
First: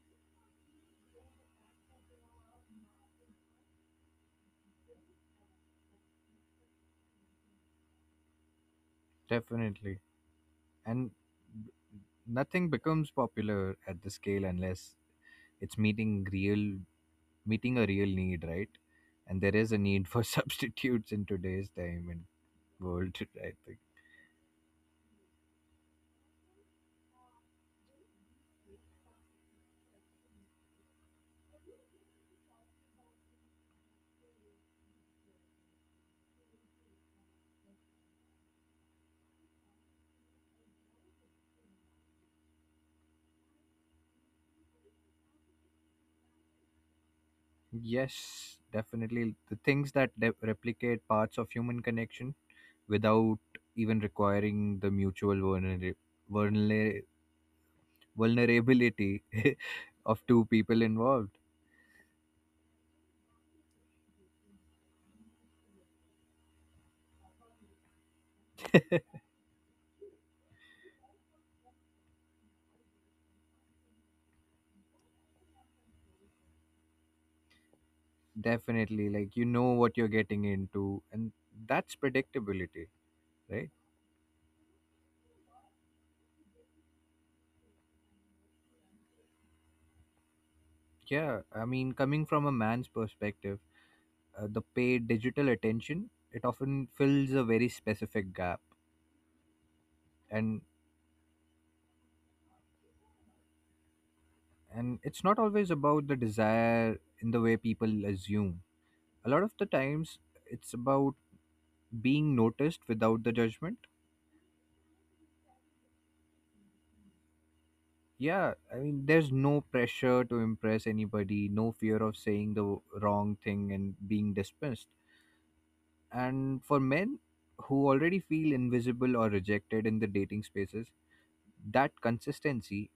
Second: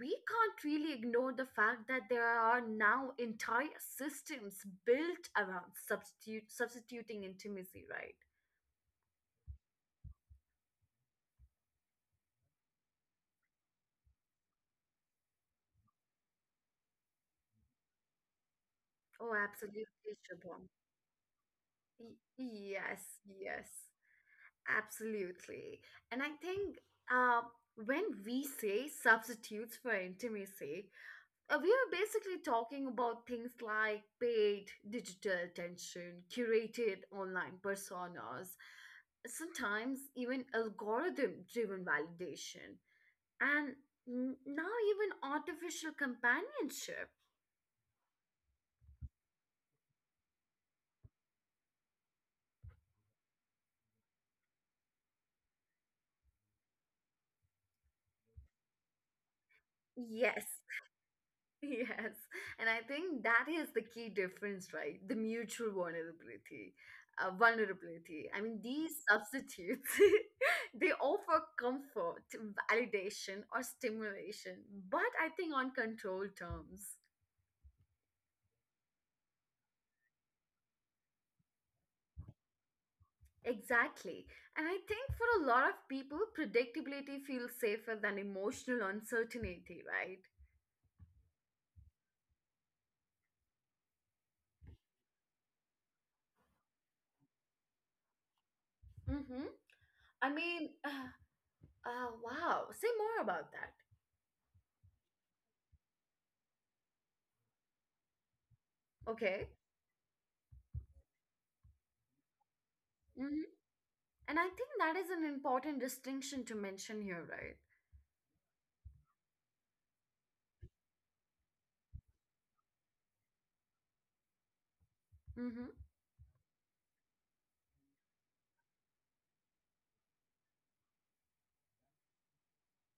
Speaker 1: we can't really ignore the fact that there are now entire systems built around substitute substituting intimacy, right?
Speaker 2: Definitely, and nothing becomes popular at the scale unless it's meeting a real need, right?
Speaker 1: Oh,
Speaker 2: And there is a
Speaker 1: absolutely,
Speaker 2: need for
Speaker 1: Shubham.
Speaker 2: substitutes in today's time
Speaker 1: Y-
Speaker 2: and
Speaker 1: Yes,
Speaker 2: world, I
Speaker 1: yes,
Speaker 2: think.
Speaker 1: absolutely. And I think uh, when we say substitutes for intimacy, we are basically talking about things like paid digital attention, curated online personas, sometimes even algorithm driven validation, and now even artificial companionship.
Speaker 2: Yes, definitely. The things that replicate parts of human connection without even requiring the mutual vulnera- vulnerability of
Speaker 1: Yes,
Speaker 2: two people involved.
Speaker 1: Yes, and I think that is the key difference, right? The mutual vulnerability, vulnerability. I mean, these substitutes, they offer comfort, validation, or stimulation, but I think on controlled terms.
Speaker 2: Definitely, like you know what you're getting into, and that's predictability, right?
Speaker 1: Exactly. And I think for a lot of people, predictability feels safer than emotional uncertainty, right?
Speaker 2: Yeah, I mean, coming from a man's perspective, the paid digital attention it often fills a very specific gap,
Speaker 1: Mm-hmm. I
Speaker 2: and
Speaker 1: mean, wow. Say more about that.
Speaker 2: and it's not always about the desire in the way people assume. A lot
Speaker 1: Okay.
Speaker 2: of the times, it's about being noticed without the
Speaker 1: Mm-hmm.
Speaker 2: judgment.
Speaker 1: And I think that is an important distinction to mention here, right?
Speaker 2: Yeah, I mean, there's no pressure to impress anybody, no fear of saying the wrong thing and being dismissed.
Speaker 1: Hmm.
Speaker 2: And for men who already feel invisible or rejected in the dating spaces, that consistency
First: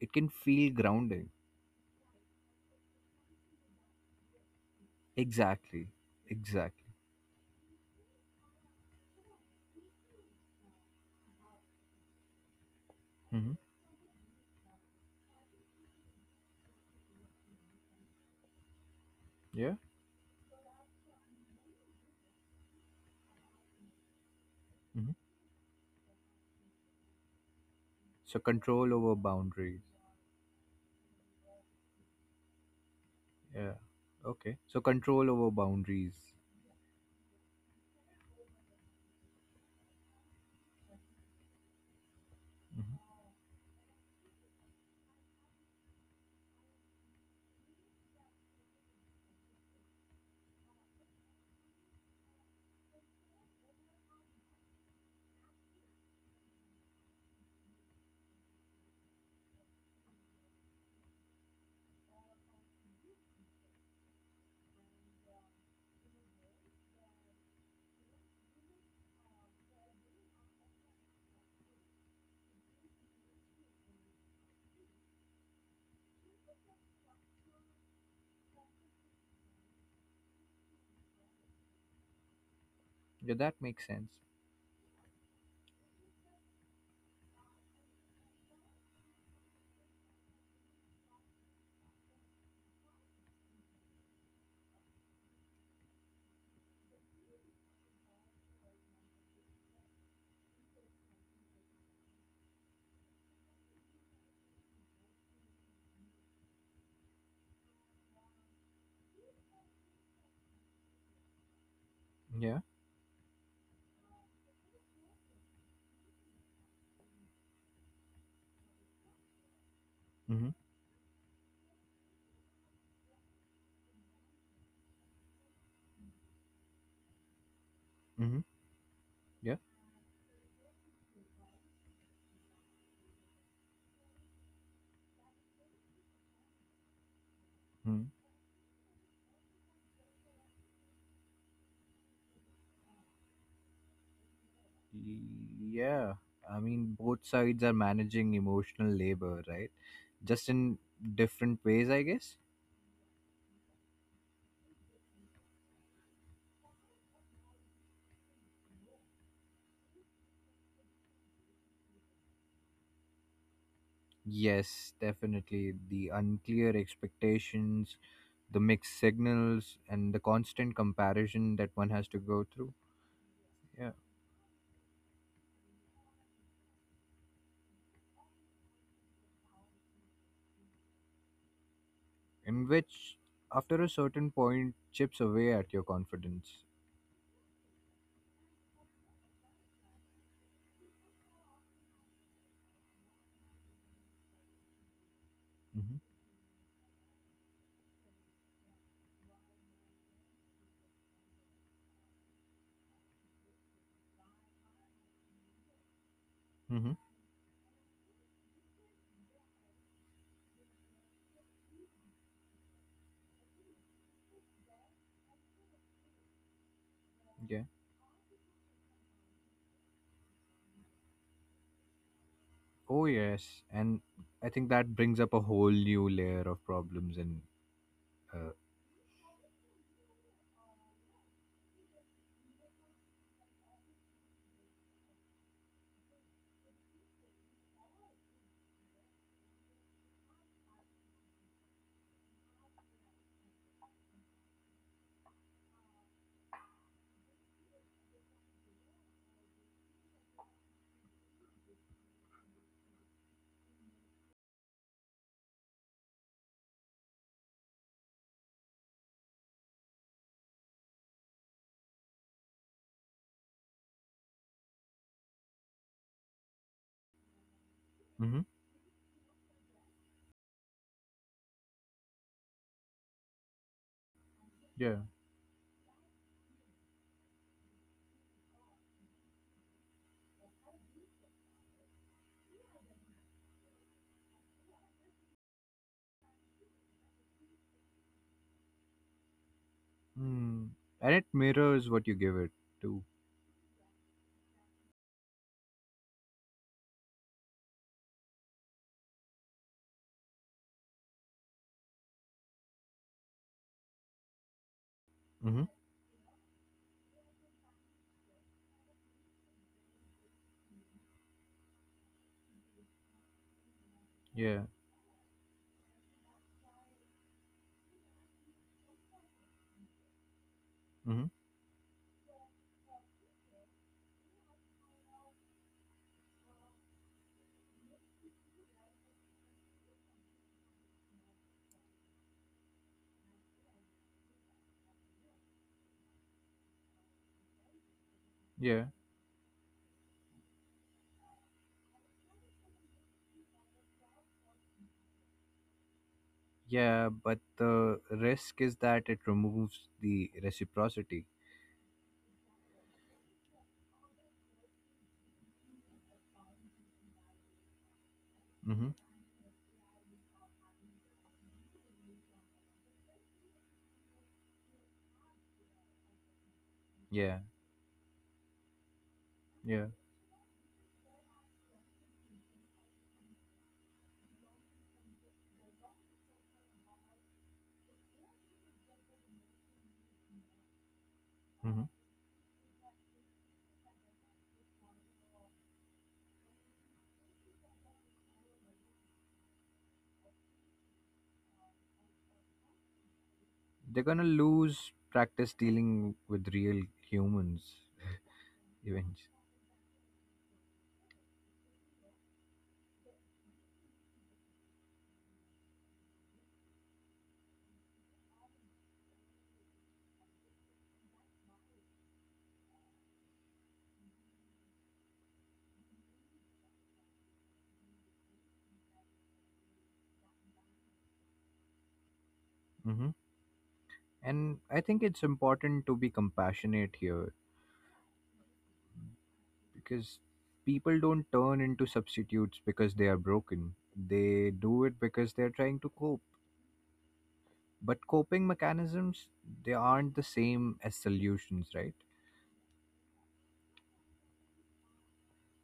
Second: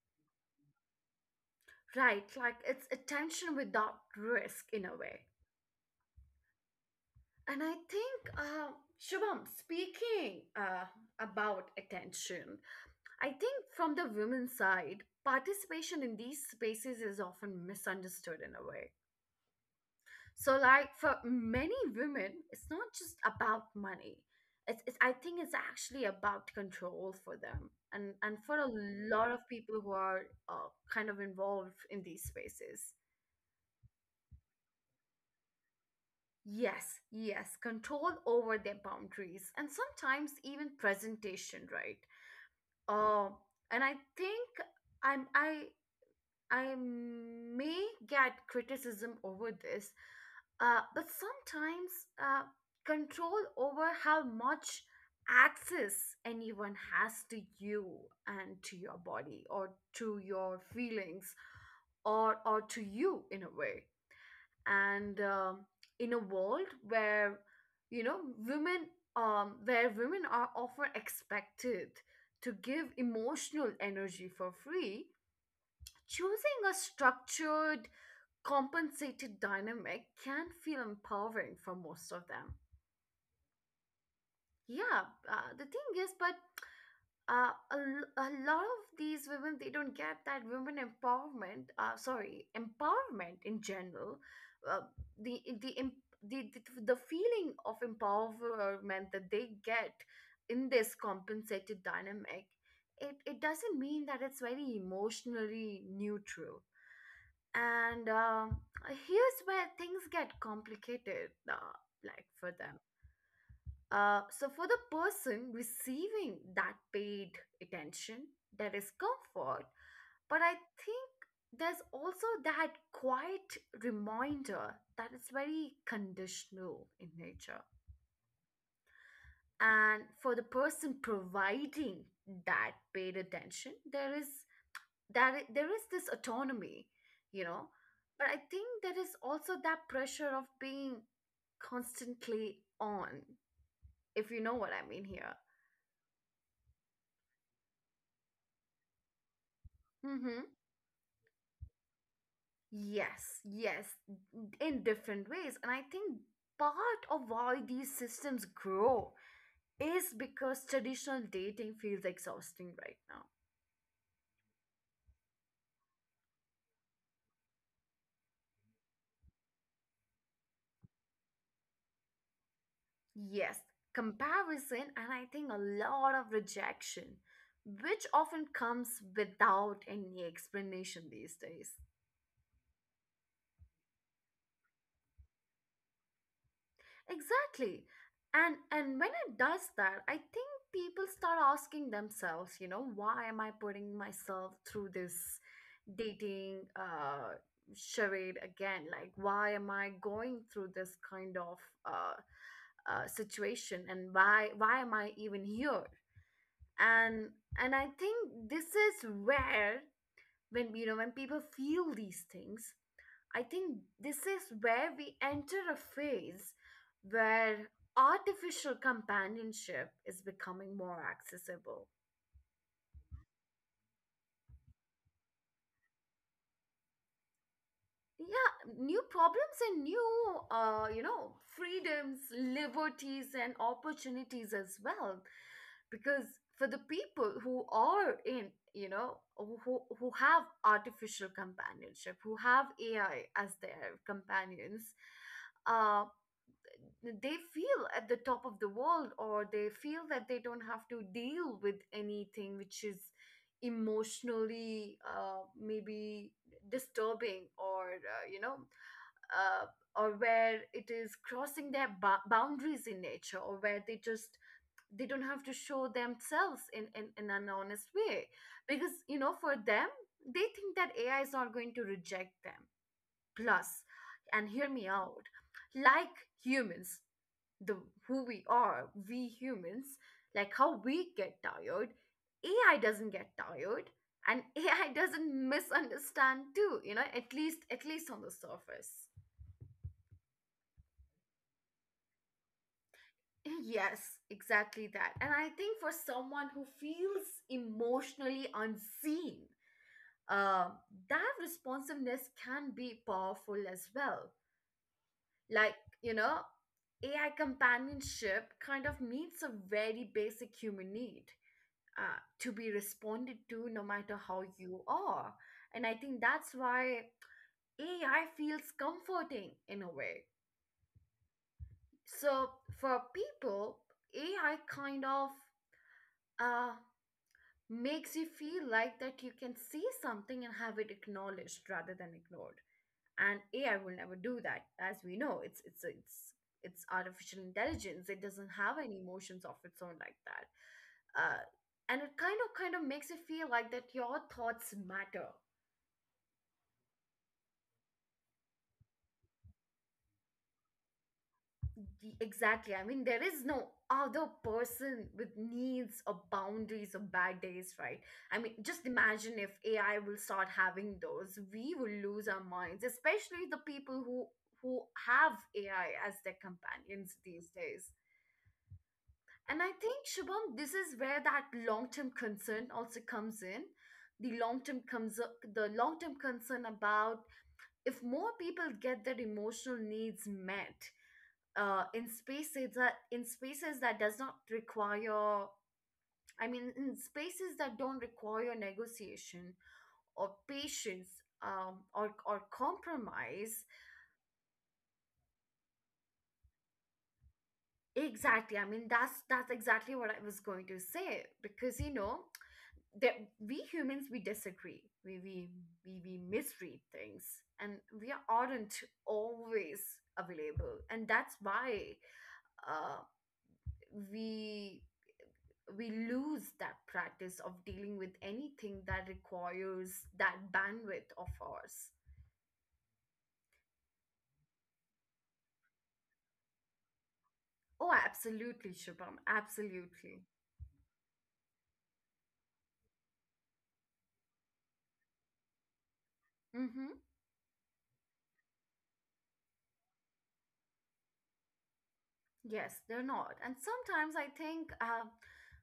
Speaker 2: it can feel grounding.
Speaker 1: Right, like, it's attention without risk in a way.
Speaker 2: Exactly. Exactly.
Speaker 1: And I think, Shubham, speaking about attention, I
Speaker 2: hmm
Speaker 1: think from the women's side, participation in these spaces is often misunderstood in a way.
Speaker 2: Yeah.
Speaker 1: So, like, for many women, it's not just about money. It's I
Speaker 2: hmm
Speaker 1: think it's actually about control for them. And
Speaker 2: So
Speaker 1: for a
Speaker 2: control over
Speaker 1: lot of
Speaker 2: boundaries.
Speaker 1: people who are kind of involved in these spaces.
Speaker 2: Yeah. Okay. So control over boundaries.
Speaker 1: Yes, yes, control over their boundaries and sometimes even presentation, right?
Speaker 2: Hmm
Speaker 1: Uh, and I think I'm I I may get criticism over this. But sometimes uh, control over how much access anyone has to you, and to your body, or to your feelings, or to you in a way. And in a world where, you know, women where women are often expected to give emotional energy for free, choosing a structured, compensated dynamic can feel empowering for most of them.
Speaker 2: Yeah, that makes sense.
Speaker 1: Yeah, the thing is, but a lot of these women, they don't get that women empowerment. Sorry, empowerment in general. Uh, the the, em- the the feeling of empowerment that they get in this compensated dynamic. It doesn't mean that it's very emotionally neutral. And here's where things get complicated, like for
Speaker 2: Yeah.
Speaker 1: them. So for the person receiving that paid attention, there is comfort, but
Speaker 2: hmm
Speaker 1: I think there's also that quiet reminder that it's very conditional in nature.
Speaker 2: hmm Yeah.
Speaker 1: And for the person providing that paid attention, there is there is this autonomy, you know,
Speaker 2: hmm
Speaker 1: but I think there is also that pressure of being constantly on, if you know what I mean here.
Speaker 2: Yeah. I mean, both sides are managing emotional labor, right?
Speaker 1: Mm-hmm.
Speaker 2: Just in different ways, I guess.
Speaker 1: Yes, yes, in different ways. And I think part of why these systems grow is because traditional dating feels exhausting right now.
Speaker 2: Yes, definitely. The unclear expectations, the mixed signals, and the constant comparison that one has to go through.
Speaker 1: Yes.
Speaker 2: Yeah.
Speaker 1: Comparison. And I think a lot of rejection which often comes without any explanation these days.
Speaker 2: In which, after a certain point, chips away at your confidence.
Speaker 1: Exactly. And when it does that, I think people start asking themselves, you know, why am I putting myself through this
Speaker 2: Mm-hmm.
Speaker 1: dating charade again? Like, why am I going through this kind of uh, situation, and why am I even here?
Speaker 2: Mm-hmm.
Speaker 1: And and I think this is where, when, you know, when people feel these things, I think this is where we enter a phase
Speaker 2: Yeah.
Speaker 1: where artificial companionship is becoming more accessible.
Speaker 2: Oh, yes. And I think that brings up a whole new layer of problems. Uh,
Speaker 1: Yeah, new problems and new, you know, freedoms, liberties, and opportunities as well. Because for the people who are in, you know, who have artificial companionship, who have AI as their companions, uh, they feel at the top of the world, or they feel that they don't have to deal with anything which is emotionally, maybe disturbing, or uh, or where it is crossing their boundaries in nature, or where they just they don't have to show themselves in an honest way.
Speaker 2: mm-hmm.
Speaker 1: Because, you know, for them, they think that ai is not going to reject them. Plus, and hear me
Speaker 2: Yeah.
Speaker 1: out, like humans, the who we are, we humans, like how we get tired, AI doesn't get tired. And AI doesn't misunderstand too, you know, at least on the surface.
Speaker 2: Mm. And it mirrors what you give it to.
Speaker 1: Yes, exactly that. And I think for someone who feels emotionally unseen, uh, that responsiveness can be powerful as well.
Speaker 2: Mm-hmm.
Speaker 1: Like, you know, AI companionship kind of meets a very basic human need. To be responded to no matter how
Speaker 2: Yeah.
Speaker 1: you are. And I think that's why AI feels comforting in a way.
Speaker 2: Mm-hmm.
Speaker 1: So for people, AI kind of uh, makes you feel like that you can see something and have it acknowledged rather than ignored. And AI will never do that. As we know, it's artificial intelligence. It doesn't have
Speaker 2: Yeah.
Speaker 1: any emotions of its own like that. Uh, and it kind of makes it feel like that your thoughts matter.
Speaker 2: Yeah, but the risk is that it removes the reciprocity.
Speaker 1: Exactly. I mean, there is no other person with needs or boundaries or bad days, right? I mean, just
Speaker 2: Hmm
Speaker 1: imagine if AI will start having those, we will lose our minds, especially the people who have AI as their companions
Speaker 2: Yeah,
Speaker 1: these days. And I
Speaker 2: yeah.
Speaker 1: think, Shubham, this is where that long-term concern also comes in. The long-term concern about if more people get their emotional needs met,
Speaker 2: hmm
Speaker 1: in spaces that does not require, I mean, in spaces that don't require negotiation or patience, or compromise.
Speaker 2: They're gonna lose practice dealing with real humans
Speaker 1: Exactly. I mean, that's
Speaker 2: eventually.
Speaker 1: that's exactly what I was going to say, because, you know, that we humans, we disagree, we misread things, and we aren't always available, and that's why, uh, we we lose that practice of dealing with anything that requires that bandwidth of ours.
Speaker 2: Hmm. And I think it's important to be compassionate here
Speaker 1: Oh, absolutely, Shubham,
Speaker 2: because
Speaker 1: absolutely.
Speaker 2: people don't turn into substitutes because they are broken. They do it because they're trying to cope.
Speaker 1: Mm-hmm.
Speaker 2: But coping mechanisms, they aren't the same as solutions, right?
Speaker 1: Yes, they're not. And sometimes I think,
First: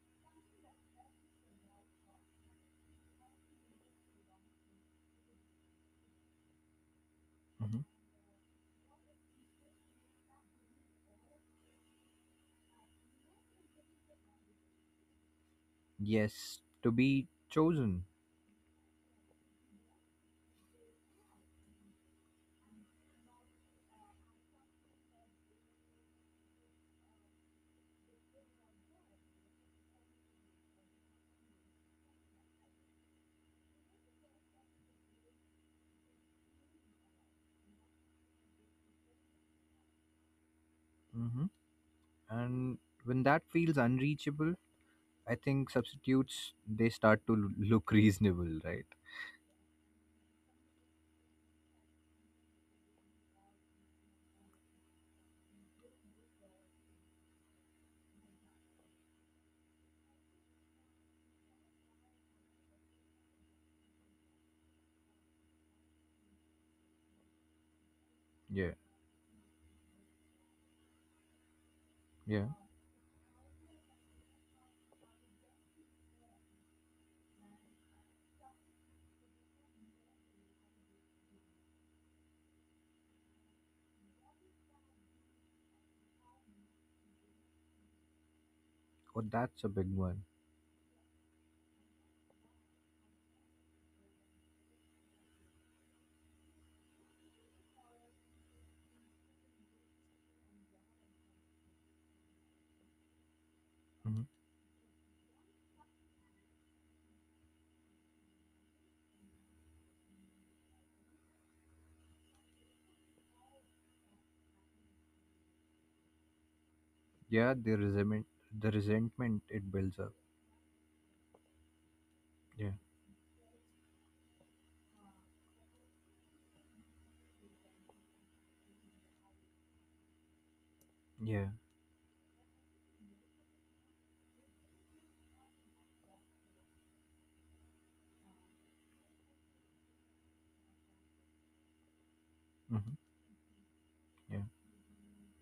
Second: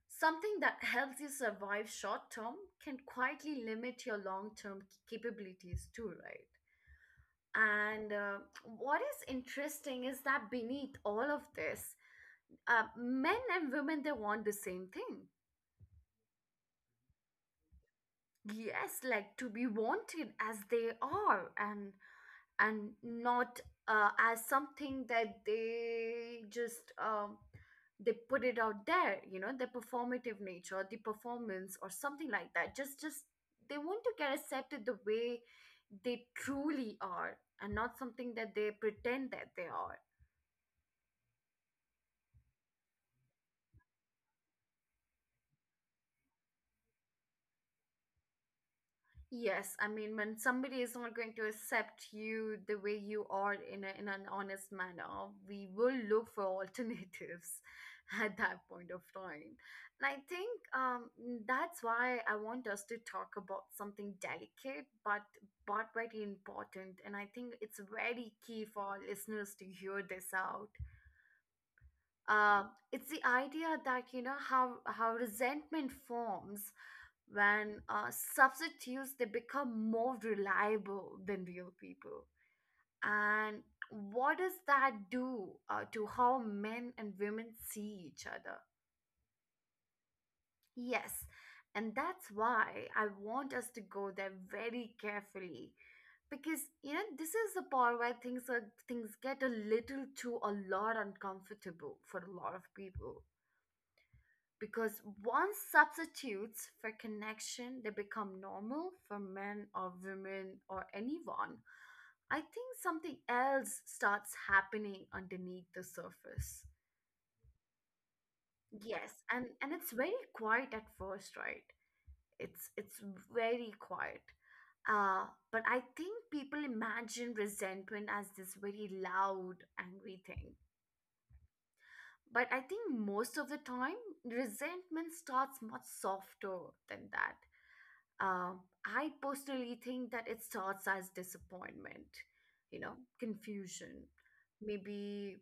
Speaker 1: something that helps you survive short term can quietly limit your long term capabilities too,
Speaker 2: Mm-hmm.
Speaker 1: right? And, what is interesting is that beneath all of this, men and women, they want the same thing.
Speaker 2: Yes, to be chosen.
Speaker 1: Yes, like to be wanted as they are, and not as something that they just, they put it out there, you know, the performative nature, the performance or something like that. Just, they want to get accepted the way they truly are, and not something that they pretend that they are.
Speaker 2: Hmm. And when that feels unreachable, I think substitutes they start to look reasonable, right?
Speaker 1: Yes, I mean, when somebody is not going to accept you the way you are in in an honest manner, we will look for alternatives at that point of time. And I think, um, that's why I want us to talk about something delicate, but very important. And I think it's very key
Speaker 2: Yeah,
Speaker 1: for our listeners to hear this out.
Speaker 2: yeah.
Speaker 1: uh, it's the idea that, you know, how resentment forms when, substitutes, they become more reliable than real people, and what does that do, to how men and women see each other.
Speaker 2: Oh, that's a big one.
Speaker 1: Yes, and that's why I want us to go there very carefully, because, you know, this is the part where things get a little too, a lot uncomfortable for a lot of people.
Speaker 2: Hmm.
Speaker 1: Because once substitutes for connection, they become normal for men or women or anyone, I think something else starts happening underneath the surface.
Speaker 2: Yeah, the resentment, the
Speaker 1: Yes,
Speaker 2: resentment
Speaker 1: and
Speaker 2: it
Speaker 1: and it's
Speaker 2: builds up.
Speaker 1: very quiet at first, right? it's
Speaker 2: Yeah,
Speaker 1: it's very quiet, uh, but I think people imagine resentment as this very loud, angry thing.
Speaker 2: yeah,
Speaker 1: But I think most of the time, resentment starts much softer than that. Um, I personally think that it starts as disappointment, you know,
Speaker 2: hmm,
Speaker 1: confusion,
Speaker 2: yeah,
Speaker 1: maybe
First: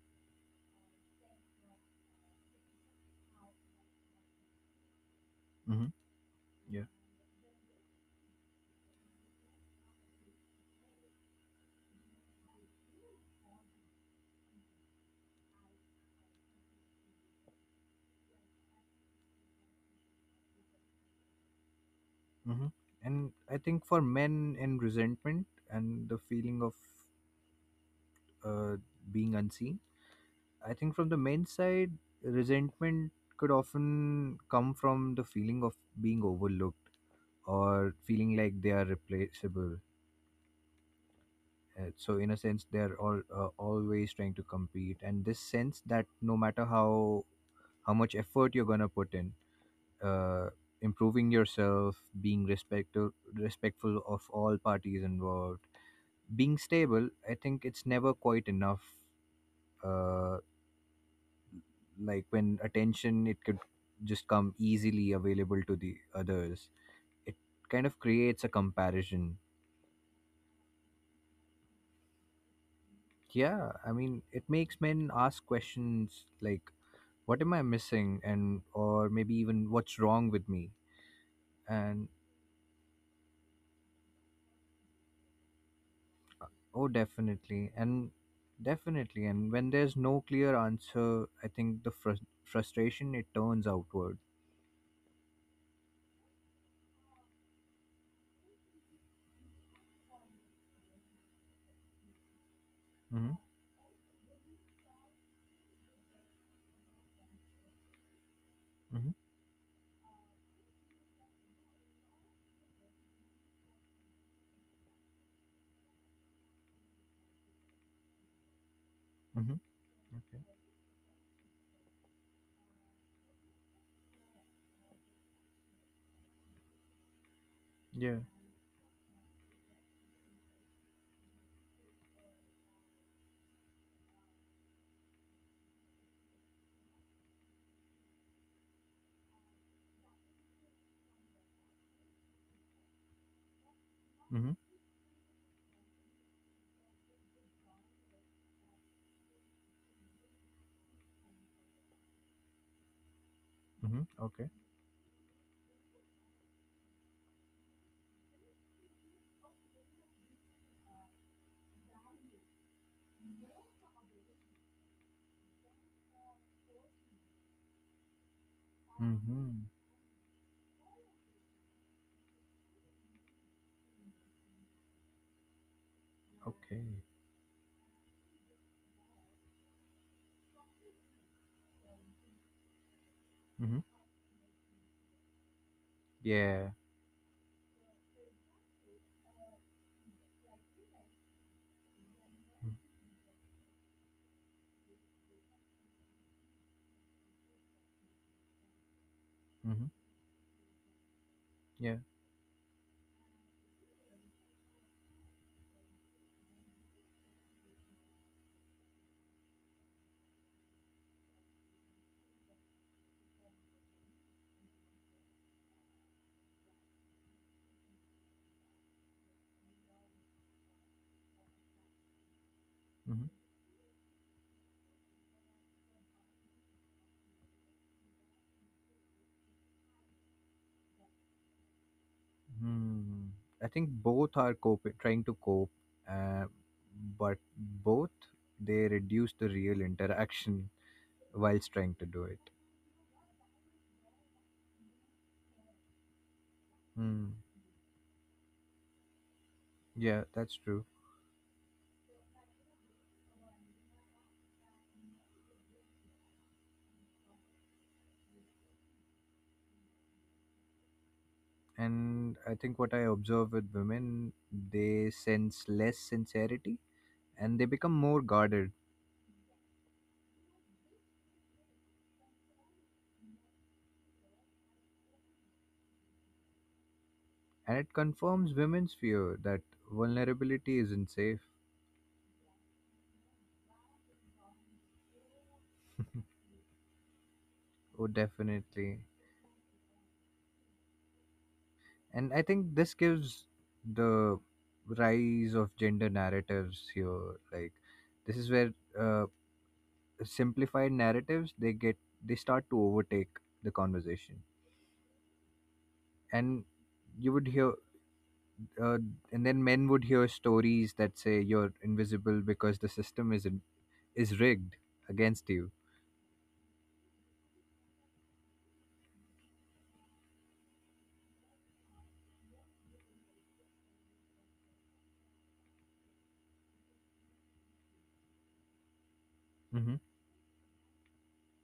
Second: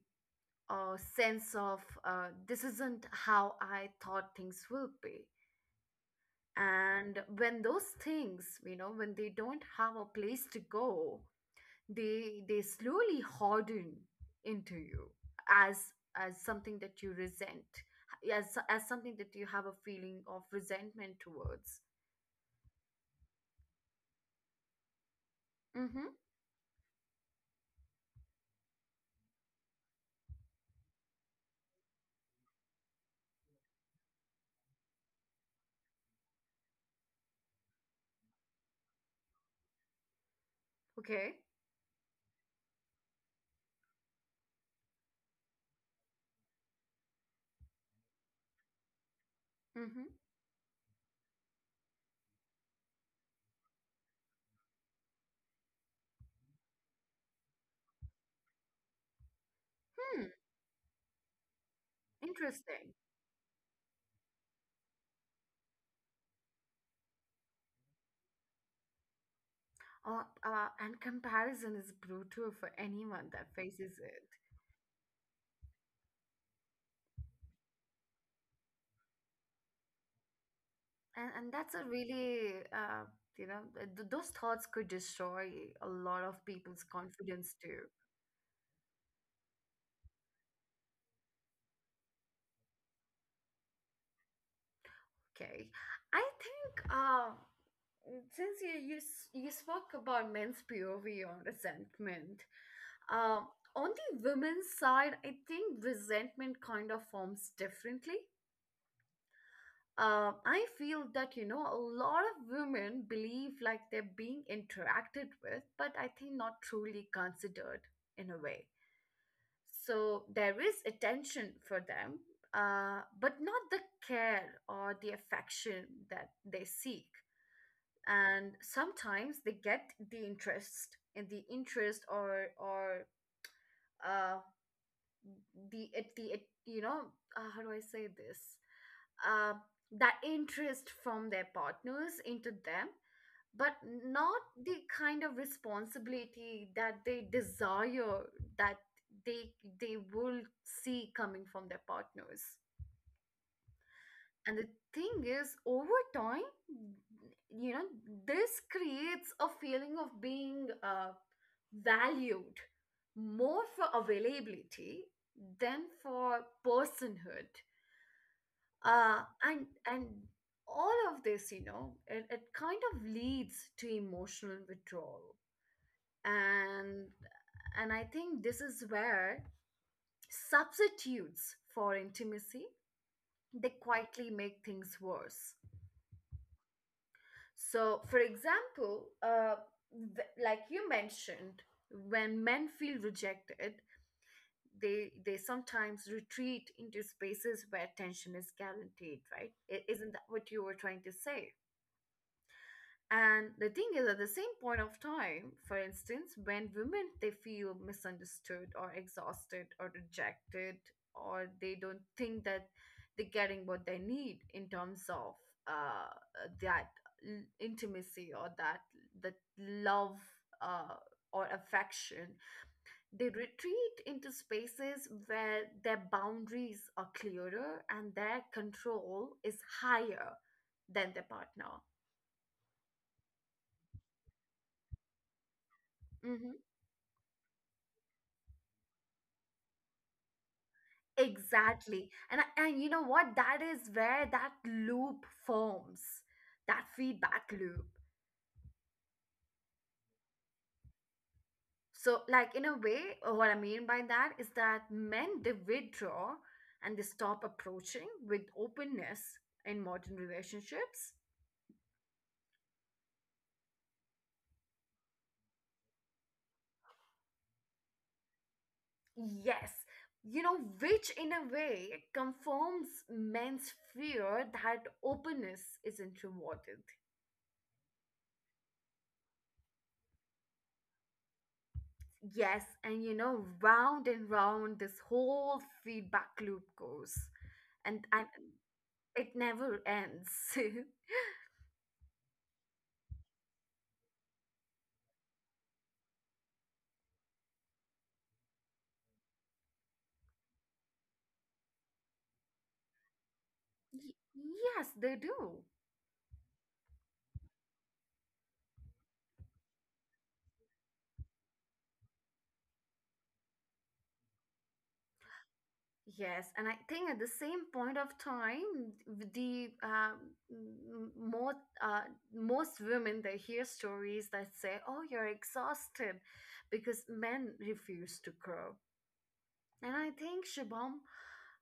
Speaker 1: a sense of, this isn't how I thought things will be.
Speaker 2: hmm, yeah.
Speaker 1: And when those things, you know, when they don't have a place to go, they slowly harden into you as something that you resent, as something that you have a feeling of resentment towards.
Speaker 2: Hmm. And I think for men in resentment
Speaker 1: Mm-hmm.
Speaker 2: and the feeling of uh, being unseen, I think from the men's side, resentment could often come from the feeling of being overlooked or feeling like they are replaceable.
Speaker 1: Okay.
Speaker 2: So in a sense, they are all always trying to compete, and this sense that no matter how much effort you're gonna put in,
Speaker 1: Mm-hmm.
Speaker 2: uh, improving yourself, being respectful of all parties involved, being stable, I think it's never quite enough.
Speaker 1: Hmm.
Speaker 2: Uh, like when
Speaker 1: Interesting.
Speaker 2: attention it could just come easily available to the others, it kind of creates a comparison.
Speaker 1: And comparison is brutal for anyone that
Speaker 2: Yeah, I
Speaker 1: faces
Speaker 2: mean
Speaker 1: it.
Speaker 2: it makes men ask questions like, what am I missing? And or maybe even, what's wrong with me?
Speaker 1: And that's a
Speaker 2: And
Speaker 1: really, you know, those thoughts could destroy a lot of people's
Speaker 2: oh,
Speaker 1: confidence
Speaker 2: definitely.
Speaker 1: too.
Speaker 2: And definitely, and when there's no clear answer, I think the frustration it turns outward.
Speaker 1: Okay. I think, since you spoke about men's POV on resentment,
Speaker 2: Mm-hmm,
Speaker 1: um, on the women's side, I think resentment kind of forms differently.
Speaker 2: mm-hmm,
Speaker 1: I feel that, you know, a lot of women believe like they're being interacted with, but I think not truly considered in a way.
Speaker 2: mm-hmm.
Speaker 1: So
Speaker 2: Okay.
Speaker 1: there is attention for them, but not the care or the affection that they seek.
Speaker 2: Yeah.
Speaker 1: And sometimes they get the interest and the interest or uh, the it how do I say this? uh, that interest from their partners into them, but not
Speaker 2: Mm-hmm,
Speaker 1: the kind of responsibility that they desire that they they will see coming from their partners.
Speaker 2: mm-hmm. Okay.
Speaker 1: And the thing is, over time, you know, this creates a feeling of being, valued more for availability than for personhood, uh,
Speaker 2: Mm-hmm.
Speaker 1: and and all of this, you know, it kind of leads to emotional withdrawal.
Speaker 2: Okay.
Speaker 1: And and I think this is where substitutes for intimacy, they
Speaker 2: Mm-hmm.
Speaker 1: quietly make things worse.
Speaker 2: Yeah.
Speaker 1: So for example, like you mentioned, when men
Speaker 2: Mm-hmm.
Speaker 1: feel rejected, they sometimes retreat into spaces where tension is guaranteed, right?
Speaker 2: Mm-hmm.
Speaker 1: Isn't that what you were trying to say?
Speaker 2: Yeah.
Speaker 1: And the thing is, at the same point of time, for instance, when women, they feel misunderstood or exhausted or rejected, or they don't think that they're getting what they need in terms of, uh, that intimacy, or that love, uh, or affection,
Speaker 2: Mm-hmm.
Speaker 1: they retreat into spaces where their boundaries are clearer and their control is higher than their partner.
Speaker 2: Hmm. I think both are coping, trying to cope, uh,
Speaker 1: Mm-hmm.
Speaker 2: but both they reduce the real interaction whilst trying to
Speaker 1: Exactly.
Speaker 2: do it.
Speaker 1: And and, you know what? That is where that loop forms, that
Speaker 2: Hmm.
Speaker 1: feedback loop.
Speaker 2: Yeah, that's true.
Speaker 1: So, like in a way, what I mean by that is that men, they withdraw, and they stop approaching with openness in modern relationships.
Speaker 2: And I think what I observe with women, they sense less sincerity and they become more guarded.
Speaker 1: Yes. You know, which in a way confirms men's fear that openness isn't rewarded.
Speaker 2: And it confirms women's fear that vulnerability isn't safe.
Speaker 1: Yes, and, you know, round and round this whole feedback loop goes.
Speaker 2: Oh,
Speaker 1: And
Speaker 2: definitely.
Speaker 1: it never ends. Y-
Speaker 2: And I think this gives the rise of gender narratives here. Like, this is where uh, simplified narratives they start to overtake the conversation,
Speaker 1: yes, they do.
Speaker 2: and you would hear uh, and then men would hear stories that say, you're invisible because the system is rigged against you.
Speaker 1: Yes, and I think at the same point of time, the m- more uh, most women, they hear stories that say, "Oh, you're exhausted," because men refuse to grow.
Speaker 2: Mm-hmm.
Speaker 1: And I think, Shabam,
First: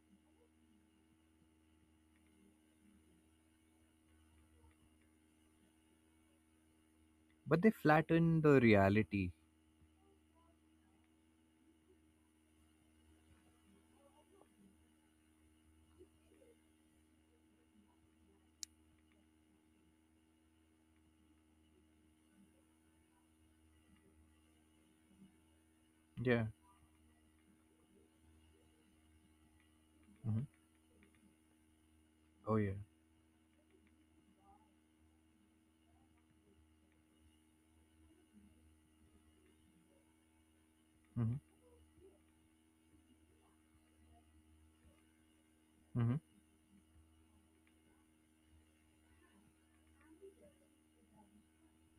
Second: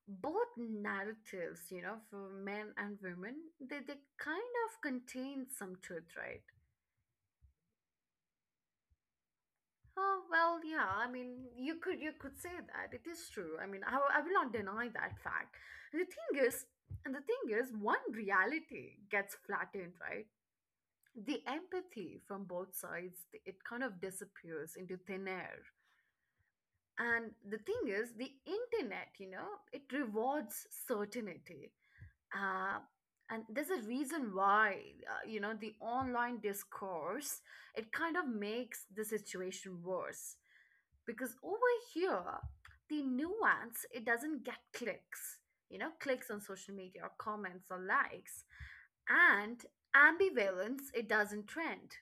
Speaker 1: both narratives, you know, for men and women, they kind of contain some truth, right?
Speaker 2: But they flatten the reality.
Speaker 1: Oh well, yeah. I mean, you could say that it is true. I mean, I will not deny that fact. And the thing is, and the thing is, one reality gets flattened, right? The empathy from both sides, it kind of disappears into thin air.
Speaker 2: Yeah.
Speaker 1: And the thing is, the internet, you know, it
Speaker 2: Mm-hmm.
Speaker 1: rewards certainty.
Speaker 2: Oh yeah.
Speaker 1: Uh, and there's a reason why, the online discourse, it kind of makes the situation worse,
Speaker 2: Mm-hmm.
Speaker 1: because over here the nuance, it doesn't get clicks,
Speaker 2: Mm-hmm.
Speaker 1: clicks on social media or comments or likes. And ambivalence, it doesn't trend.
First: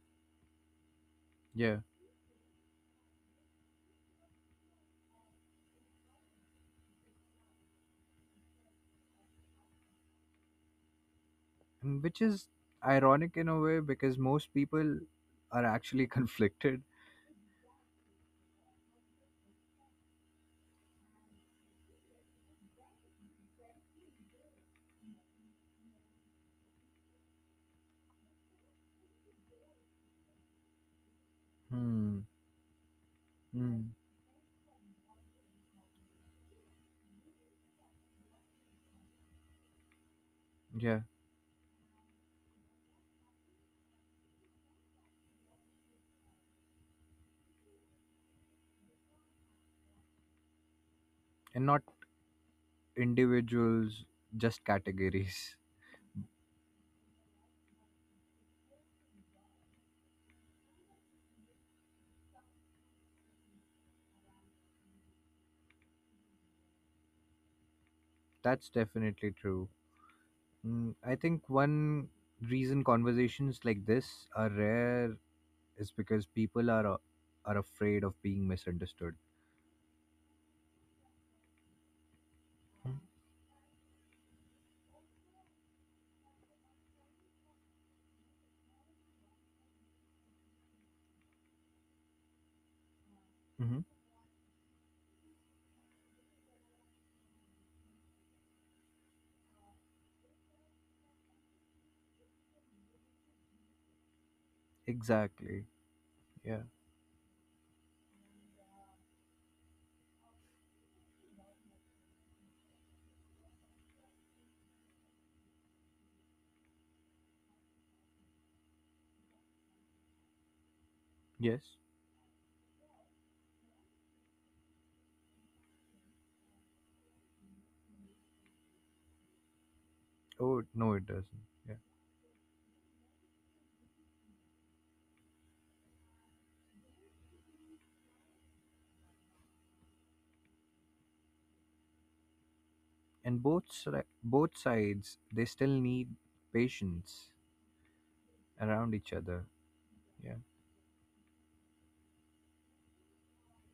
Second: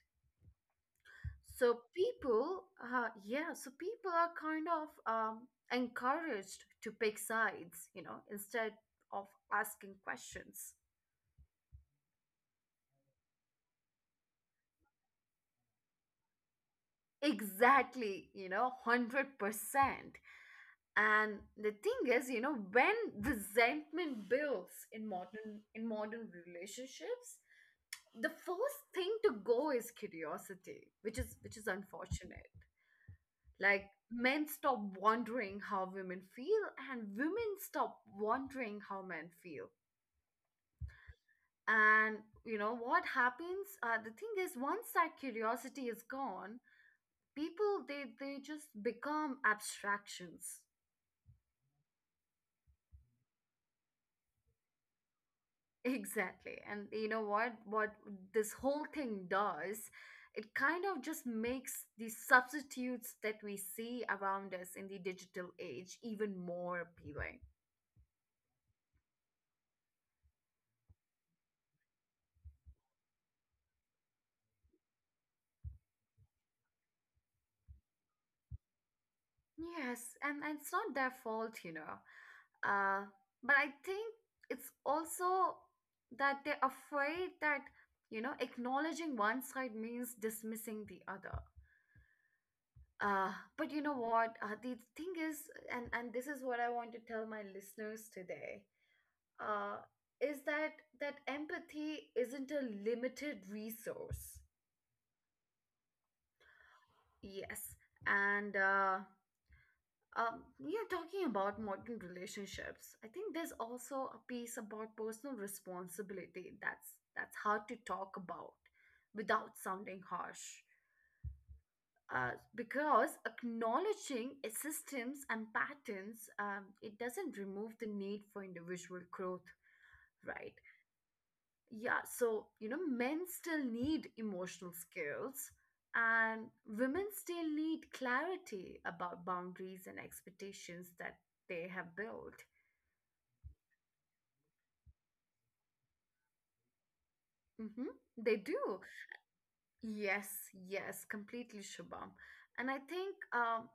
Speaker 1: So people uh, yeah, so people are kind of, encouraged to pick sides, instead of asking questions.
Speaker 2: Mm, which is ironic in a way because most people are actually conflicted.
Speaker 1: Exactly, 100%. And the thing is, you know, when resentment builds in modern relationships, the first thing to go is curiosity, which is
Speaker 2: Hmm.
Speaker 1: unfortunate. Like
Speaker 2: Hmm.
Speaker 1: men stop wondering how women feel, and women stop wondering how men feel.
Speaker 2: Yeah.
Speaker 1: And you know what happens? The thing is, once that curiosity is gone, people, they just become abstractions.
Speaker 2: And not individuals, just categories.
Speaker 1: Exactly. And you know what? What this whole thing does, it kind of just makes the substitutes that we see around us in the digital age even more appealing.
Speaker 2: That's definitely true. Hmm. I think one reason conversations like this are rare is because people are are afraid of being misunderstood.
Speaker 1: Yes, and it's not their fault, you know. Uh, but I think it's also that they're afraid that, you know, acknowledging one side means dismissing the other. Uh, but
Speaker 2: Mm-hmm.
Speaker 1: you know what? The thing is, and this is what I want to tell my listeners today, uh, is that empathy isn't a limited resource.
Speaker 2: Exactly. Yeah.
Speaker 1: Yes, and yeah, talking about modern relationships, I think there's also a piece about personal responsibility that's hard to talk about without sounding harsh.
Speaker 2: Yes.
Speaker 1: Because acknowledging systems and patterns, it doesn't remove the need for individual growth, right?
Speaker 2: Oh no, it doesn't, yeah.
Speaker 1: Yeah, so you know, men still need emotional skills, and women still need clarity about boundaries and expectations that they have built.
Speaker 2: And both sides they still need patience
Speaker 1: Hmm. They do.
Speaker 2: around each other.
Speaker 1: Yes,
Speaker 2: Yeah.
Speaker 1: yes, completely, Shubham. And I think,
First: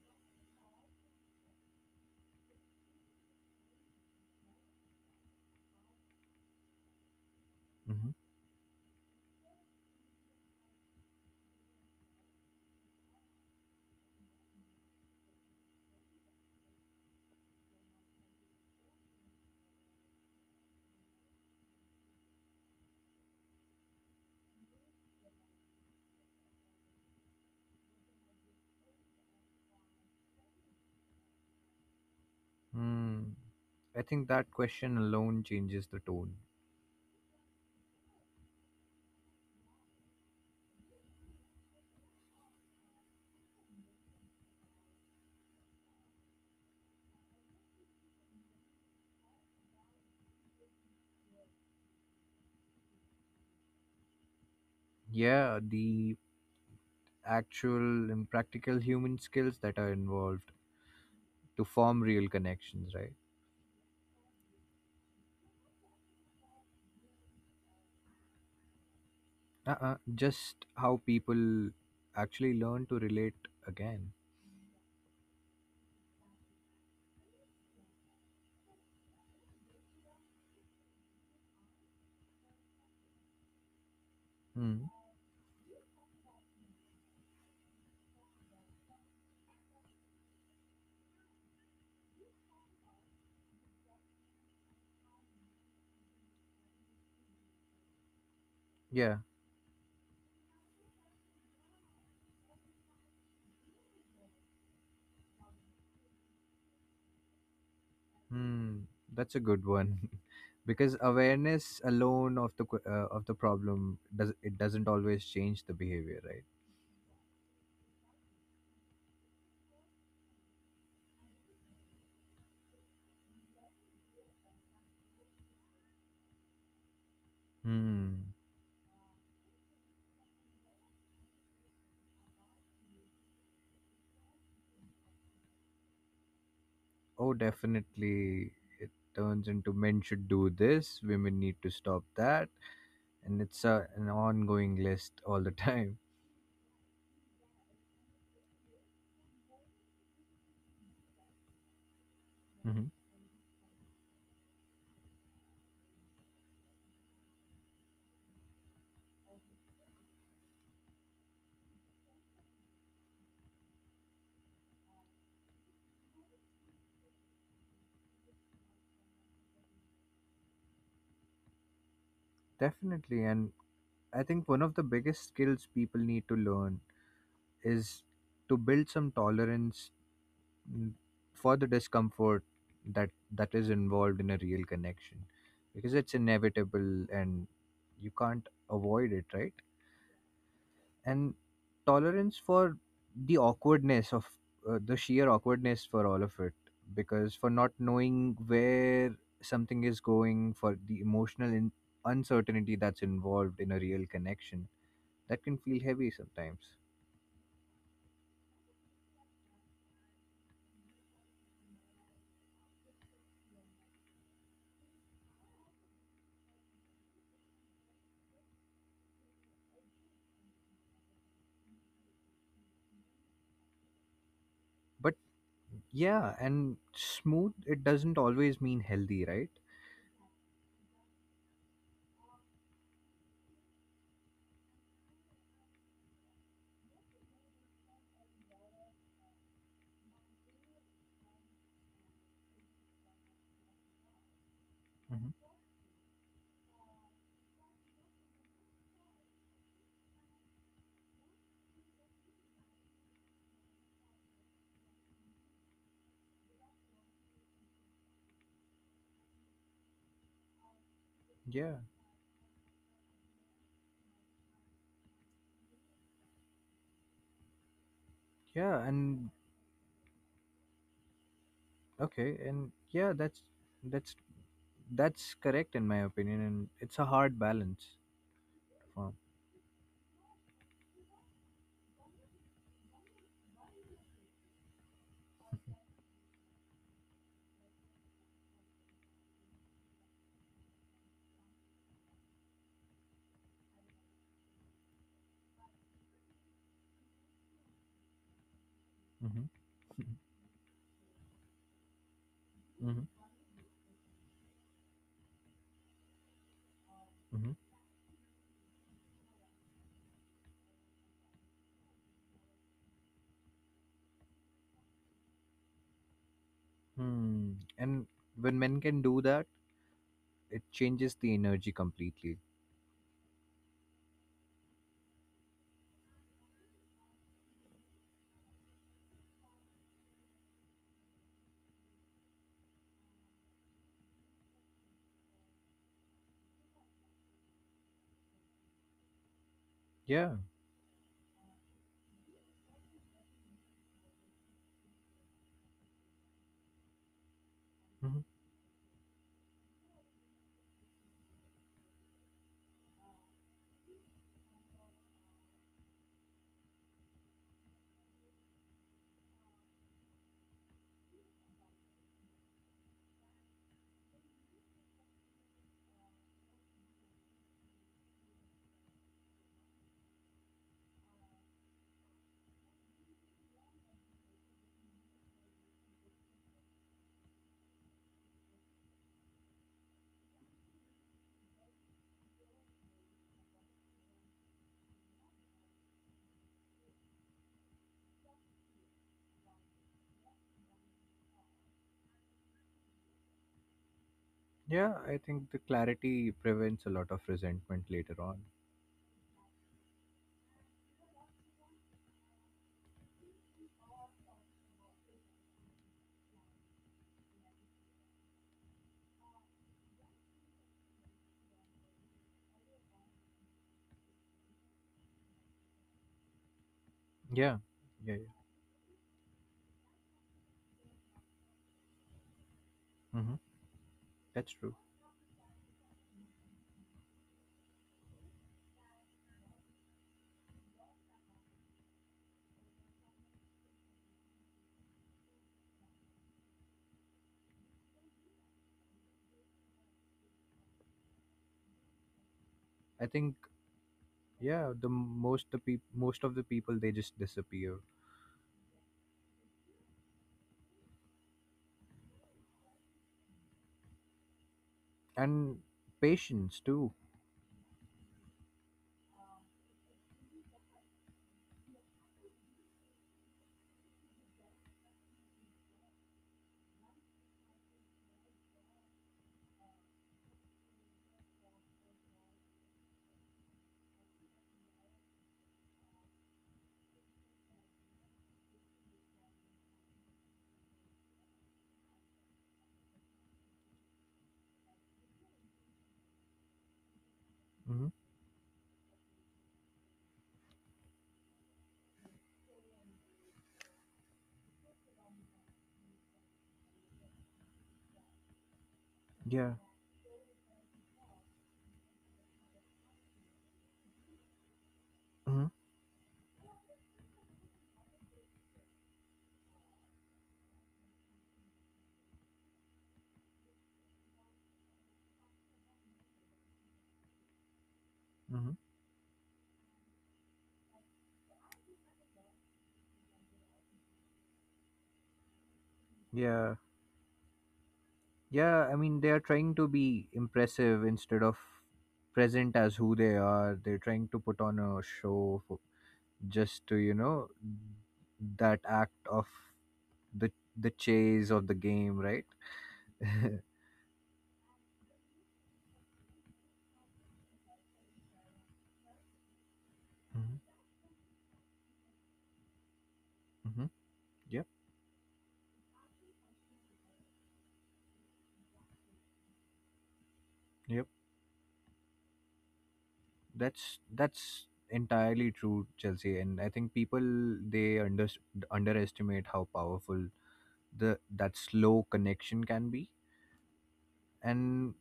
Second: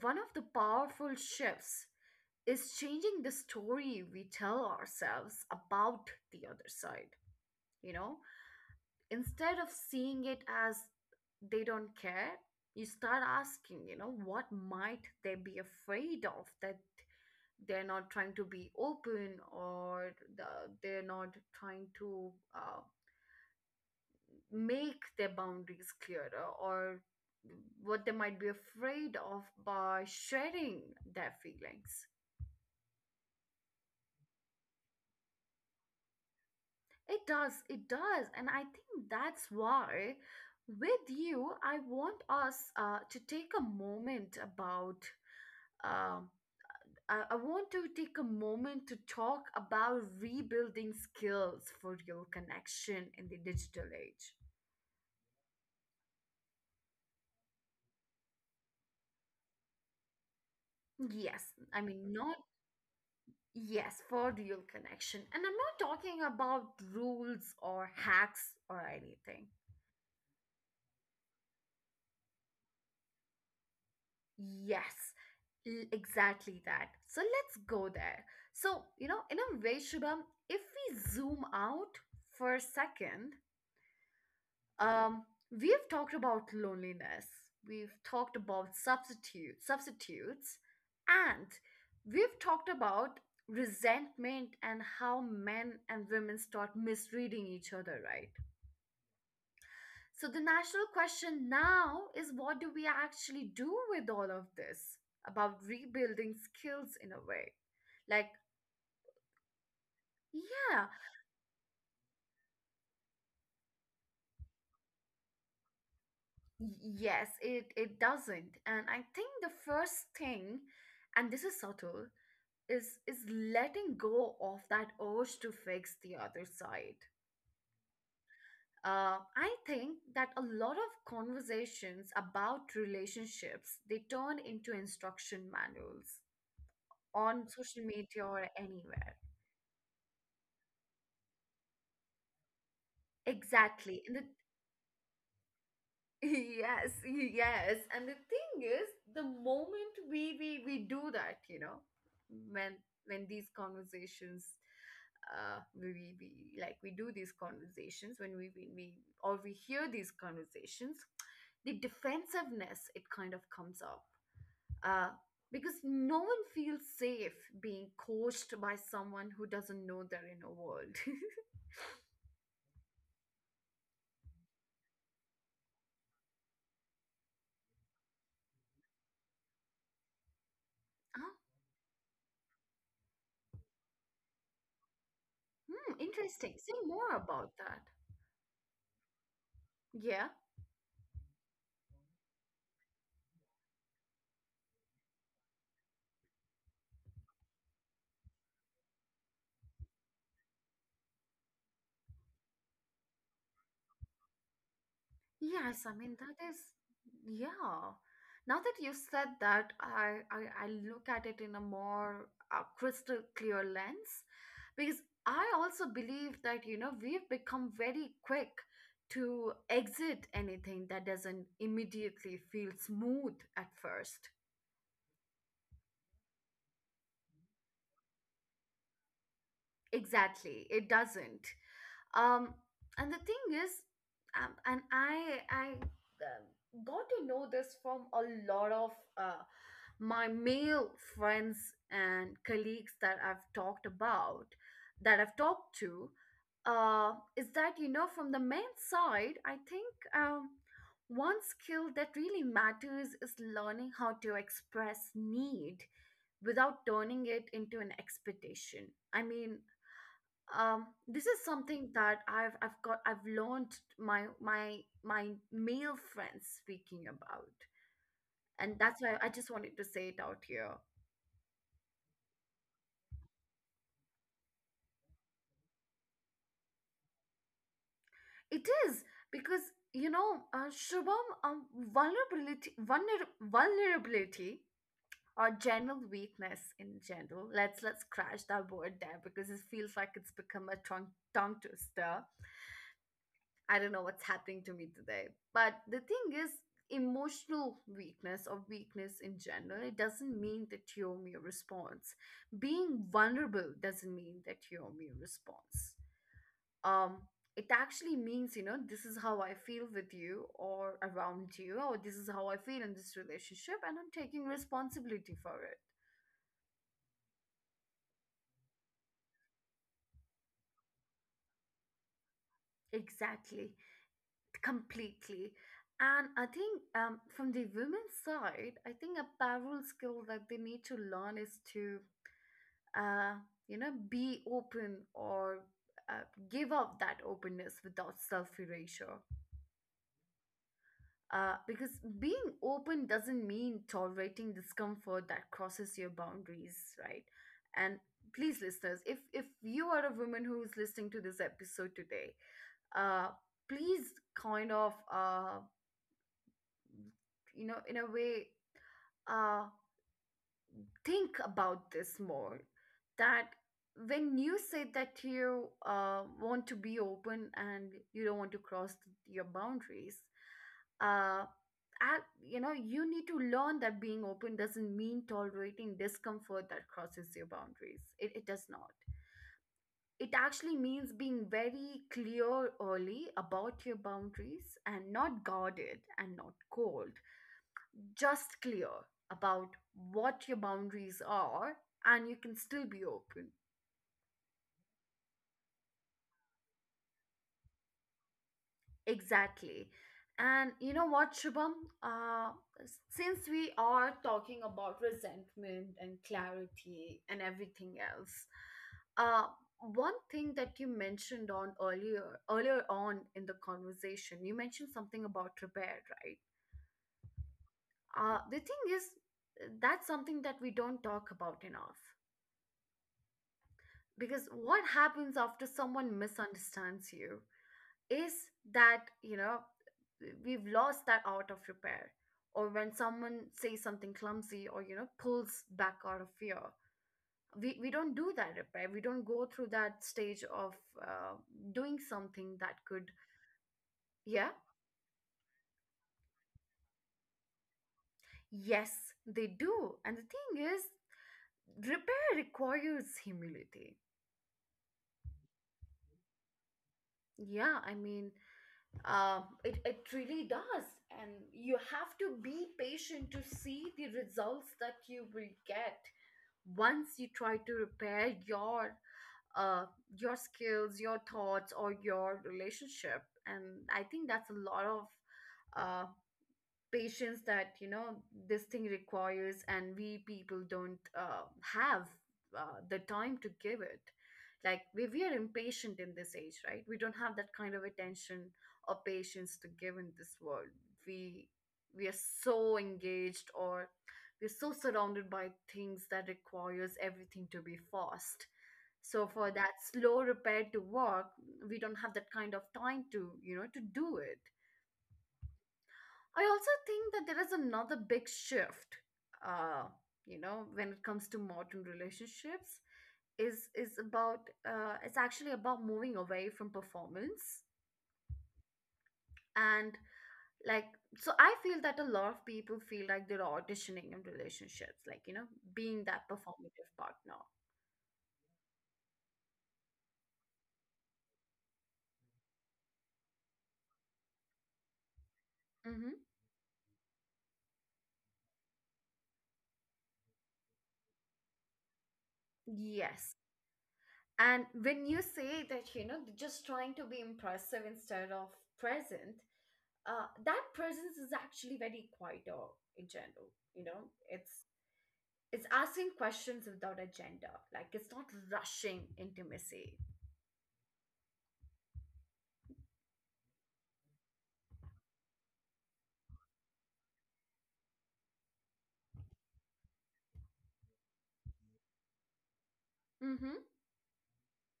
Speaker 1: one of the powerful shifts is changing the story we tell ourselves about the other side. You
Speaker 2: Mm-hmm.
Speaker 1: know, instead of seeing it as they don't care, you start asking, you know, what might they be afraid of, that they're not trying to be open, or they're not trying to make their boundaries clearer, or what they might be afraid of by sharing their feelings.
Speaker 2: Mm. I think that question alone changes the tone.
Speaker 1: It does, it does. And I think that's why with you, I want us to take a moment about, um, I want to take a moment to talk about rebuilding skills for your connection in the digital age.
Speaker 2: Yeah, the actual and practical human skills that are involved
Speaker 1: Yes,
Speaker 2: to
Speaker 1: I
Speaker 2: form
Speaker 1: mean,
Speaker 2: real
Speaker 1: not
Speaker 2: connections, right?
Speaker 1: yes, for real connection. And I'm not talking about rules or hacks or anything.
Speaker 2: Uh-uh. Just how people actually learn to relate again.
Speaker 1: Yes, exactly that. So let's go there. So, you know, in a way, Shubham, if we zoom out for a second,
Speaker 2: Hmm.
Speaker 1: um, we've talked about loneliness, we've talked about substitutes, and we've talked about resentment and how men and women start misreading each other, right?
Speaker 2: Yeah.
Speaker 1: So the national question now is what do we actually do with all of this about rebuilding skills in a way, like.
Speaker 2: Hmm. That's a good one.
Speaker 1: Yeah,
Speaker 2: Because awareness alone of of the problem does it doesn't always change the behavior, right?
Speaker 1: y- yes, it doesn't, and I think the first thing, and this is subtle, is letting go of that urge to fix the other side.
Speaker 2: Hmm.
Speaker 1: I think that a lot of conversations about relationships, they turn into instruction manuals
Speaker 2: Oh,
Speaker 1: on social media or
Speaker 2: definitely. It
Speaker 1: anywhere.
Speaker 2: turns into, men should do this, women need to stop that, and it's a,
Speaker 1: Exactly,
Speaker 2: an
Speaker 1: and the
Speaker 2: ongoing list all the time.
Speaker 1: yes, yes, and the thing is, the moment we do that, you know, when
Speaker 2: Mhm.
Speaker 1: when these conversations, uh we, we we- like we do these conversations when we or we hear these conversations, the defensiveness, it kind of comes up, uh because no one feels safe being coached by someone who doesn't know their inner world.
Speaker 2: Definitely, and I think one of the biggest skills people need to learn is to build some tolerance, mm,
Speaker 1: Ah,
Speaker 2: for the discomfort that is involved in a real connection, because
Speaker 1: hmm,
Speaker 2: it's
Speaker 1: interesting. Say
Speaker 2: inevitable
Speaker 1: more about
Speaker 2: and
Speaker 1: that.
Speaker 2: you can't avoid it, right?
Speaker 1: Yeah.
Speaker 2: And tolerance for the awkwardness of the sheer awkwardness for all of it, because for not knowing where something is going, for the emotional uncertainty that's involved in a real connection that can feel
Speaker 1: Yes, I
Speaker 2: heavy
Speaker 1: mean that is,
Speaker 2: sometimes.
Speaker 1: yeah. Now that you said that, I look at it in a more crystal clear lens, because I also believe that you know we've become very quick to exit anything that doesn't immediately feel smooth at first.
Speaker 2: But yeah, and smooth it doesn't always mean healthy, right?
Speaker 1: Exactly, it doesn't. um and the thing is, and I got to know this from a lot of uh, my male friends and colleagues that I've talked about, that I've
Speaker 2: Hmm.
Speaker 1: talked to, is that you know from the men's side I think, one skill that really matters is learning how to express need without turning it into an expectation. I mean, this is
Speaker 2: Yeah.
Speaker 1: something that I've learned my male friends speaking about, and
Speaker 2: Yeah.
Speaker 1: that's why I
Speaker 2: And
Speaker 1: just wanted to say it out here.
Speaker 2: okay. And yeah, that's that's correct in my opinion, and it's a hard balance
Speaker 1: It is,
Speaker 2: for.
Speaker 1: because you know, Shubham, vulnerability or general weakness in general, let's crash that word there because it feels like it's become a tongue twister. I don't know what's happening to me today. But the thing is, emotional weakness or weakness in general, it
Speaker 2: Hmm.
Speaker 1: doesn't mean that you're mere response. Being vulnerable doesn't mean that you're mere response. Um,
Speaker 2: Mhm.
Speaker 1: it actually means, you know, this is how I feel with you or around you, or this is how I feel in this relationship, and I'm taking responsibility for it.
Speaker 2: Hmm. And when men can do that, it changes the energy completely.
Speaker 1: Exactly. Completely. And I think, from the women's side I think a parallel skill that they need to learn is to, uh, you know, be open or, uh, give up that openness without self-erasure,
Speaker 2: Yeah.
Speaker 1: because being open doesn't mean tolerating discomfort that crosses your boundaries, right? And
Speaker 2: Mhm.
Speaker 1: please, listeners, if you are a woman who's listening to this episode today, uh, please kind of, you know, in a way, uh think about this more, that when you say that you, want to be open and you don't want to cross your boundaries, uh you know, you need to learn that being open doesn't mean tolerating discomfort that crosses your boundaries. It does not. It actually means being very clear early about your boundaries, and not guarded and not cold, just clear about what your boundaries are, and you can still be open.
Speaker 2: Yeah, I think the clarity prevents a lot of resentment later on.
Speaker 1: Exactly. And you know what, Shubham? Uh, since we are talking about resentment and clarity and everything else, uh, one thing that you mentioned on earlier on in the conversation, you mentioned something about repair, right?
Speaker 2: Yeah. Yeah. Yeah.
Speaker 1: The thing is, that's something that we don't talk about enough.
Speaker 2: Hmm.
Speaker 1: Because
Speaker 2: That's true.
Speaker 1: what happens after someone misunderstands you is that, you know, we've lost that art of repair, or when someone says something clumsy or you know pulls back out of fear, we don't do that repair, we don't go through that stage of, uh, doing something that
Speaker 2: I
Speaker 1: could,
Speaker 2: think,
Speaker 1: yeah,
Speaker 2: yeah, the most the peop- most of the people they just disappear,
Speaker 1: yes they do, and the thing is, repair requires humility.
Speaker 2: and patience too.
Speaker 1: Yeah, I mean, it really does. And you have to be patient to see the results that you will get once you try to repair your, uh, your skills, your thoughts, or your relationship. And I think that's a lot of, uh, patience that you know this thing requires, and we people don't, have, the time to give it. Like we are impatient in this age, right? We don't have that kind of
Speaker 2: Hmm.
Speaker 1: attention or patience to give in this world. we we are so engaged, or we're so surrounded by things that requires everything to be fast, so
Speaker 2: Yeah.
Speaker 1: for that slow repair to work, we don't have that kind of time to, you know, to do it.
Speaker 2: Hmm.
Speaker 1: I also think that there is another big shift, uh, you know, when it comes to modern relationships, is about, it's actually about moving away from performance,
Speaker 2: Hmm.
Speaker 1: and like so I feel that a lot of people feel like they're auditioning in relationships, like, you know, being that
Speaker 2: Yeah.
Speaker 1: performative partner.
Speaker 2: Yeah. I mean, they are trying to be impressive instead of present as who they are. They're trying to put on a show for,
Speaker 1: Mm-hmm.
Speaker 2: just to, that act of the chase of the game, right?
Speaker 1: Yes,
Speaker 2: Hmm.
Speaker 1: and when you say that, you know, they're just trying to be impressive instead of present, that presence is actually very quieter in general.
Speaker 2: Hmm.
Speaker 1: You know,
Speaker 2: Yep.
Speaker 1: it's asking questions without agenda. Like, it's not rushing intimacy.
Speaker 2: Yep, that's entirely true, Chelsea. And I think people, they underestimate how powerful the that slow connection can be.
Speaker 1: Mm-hmm.
Speaker 2: And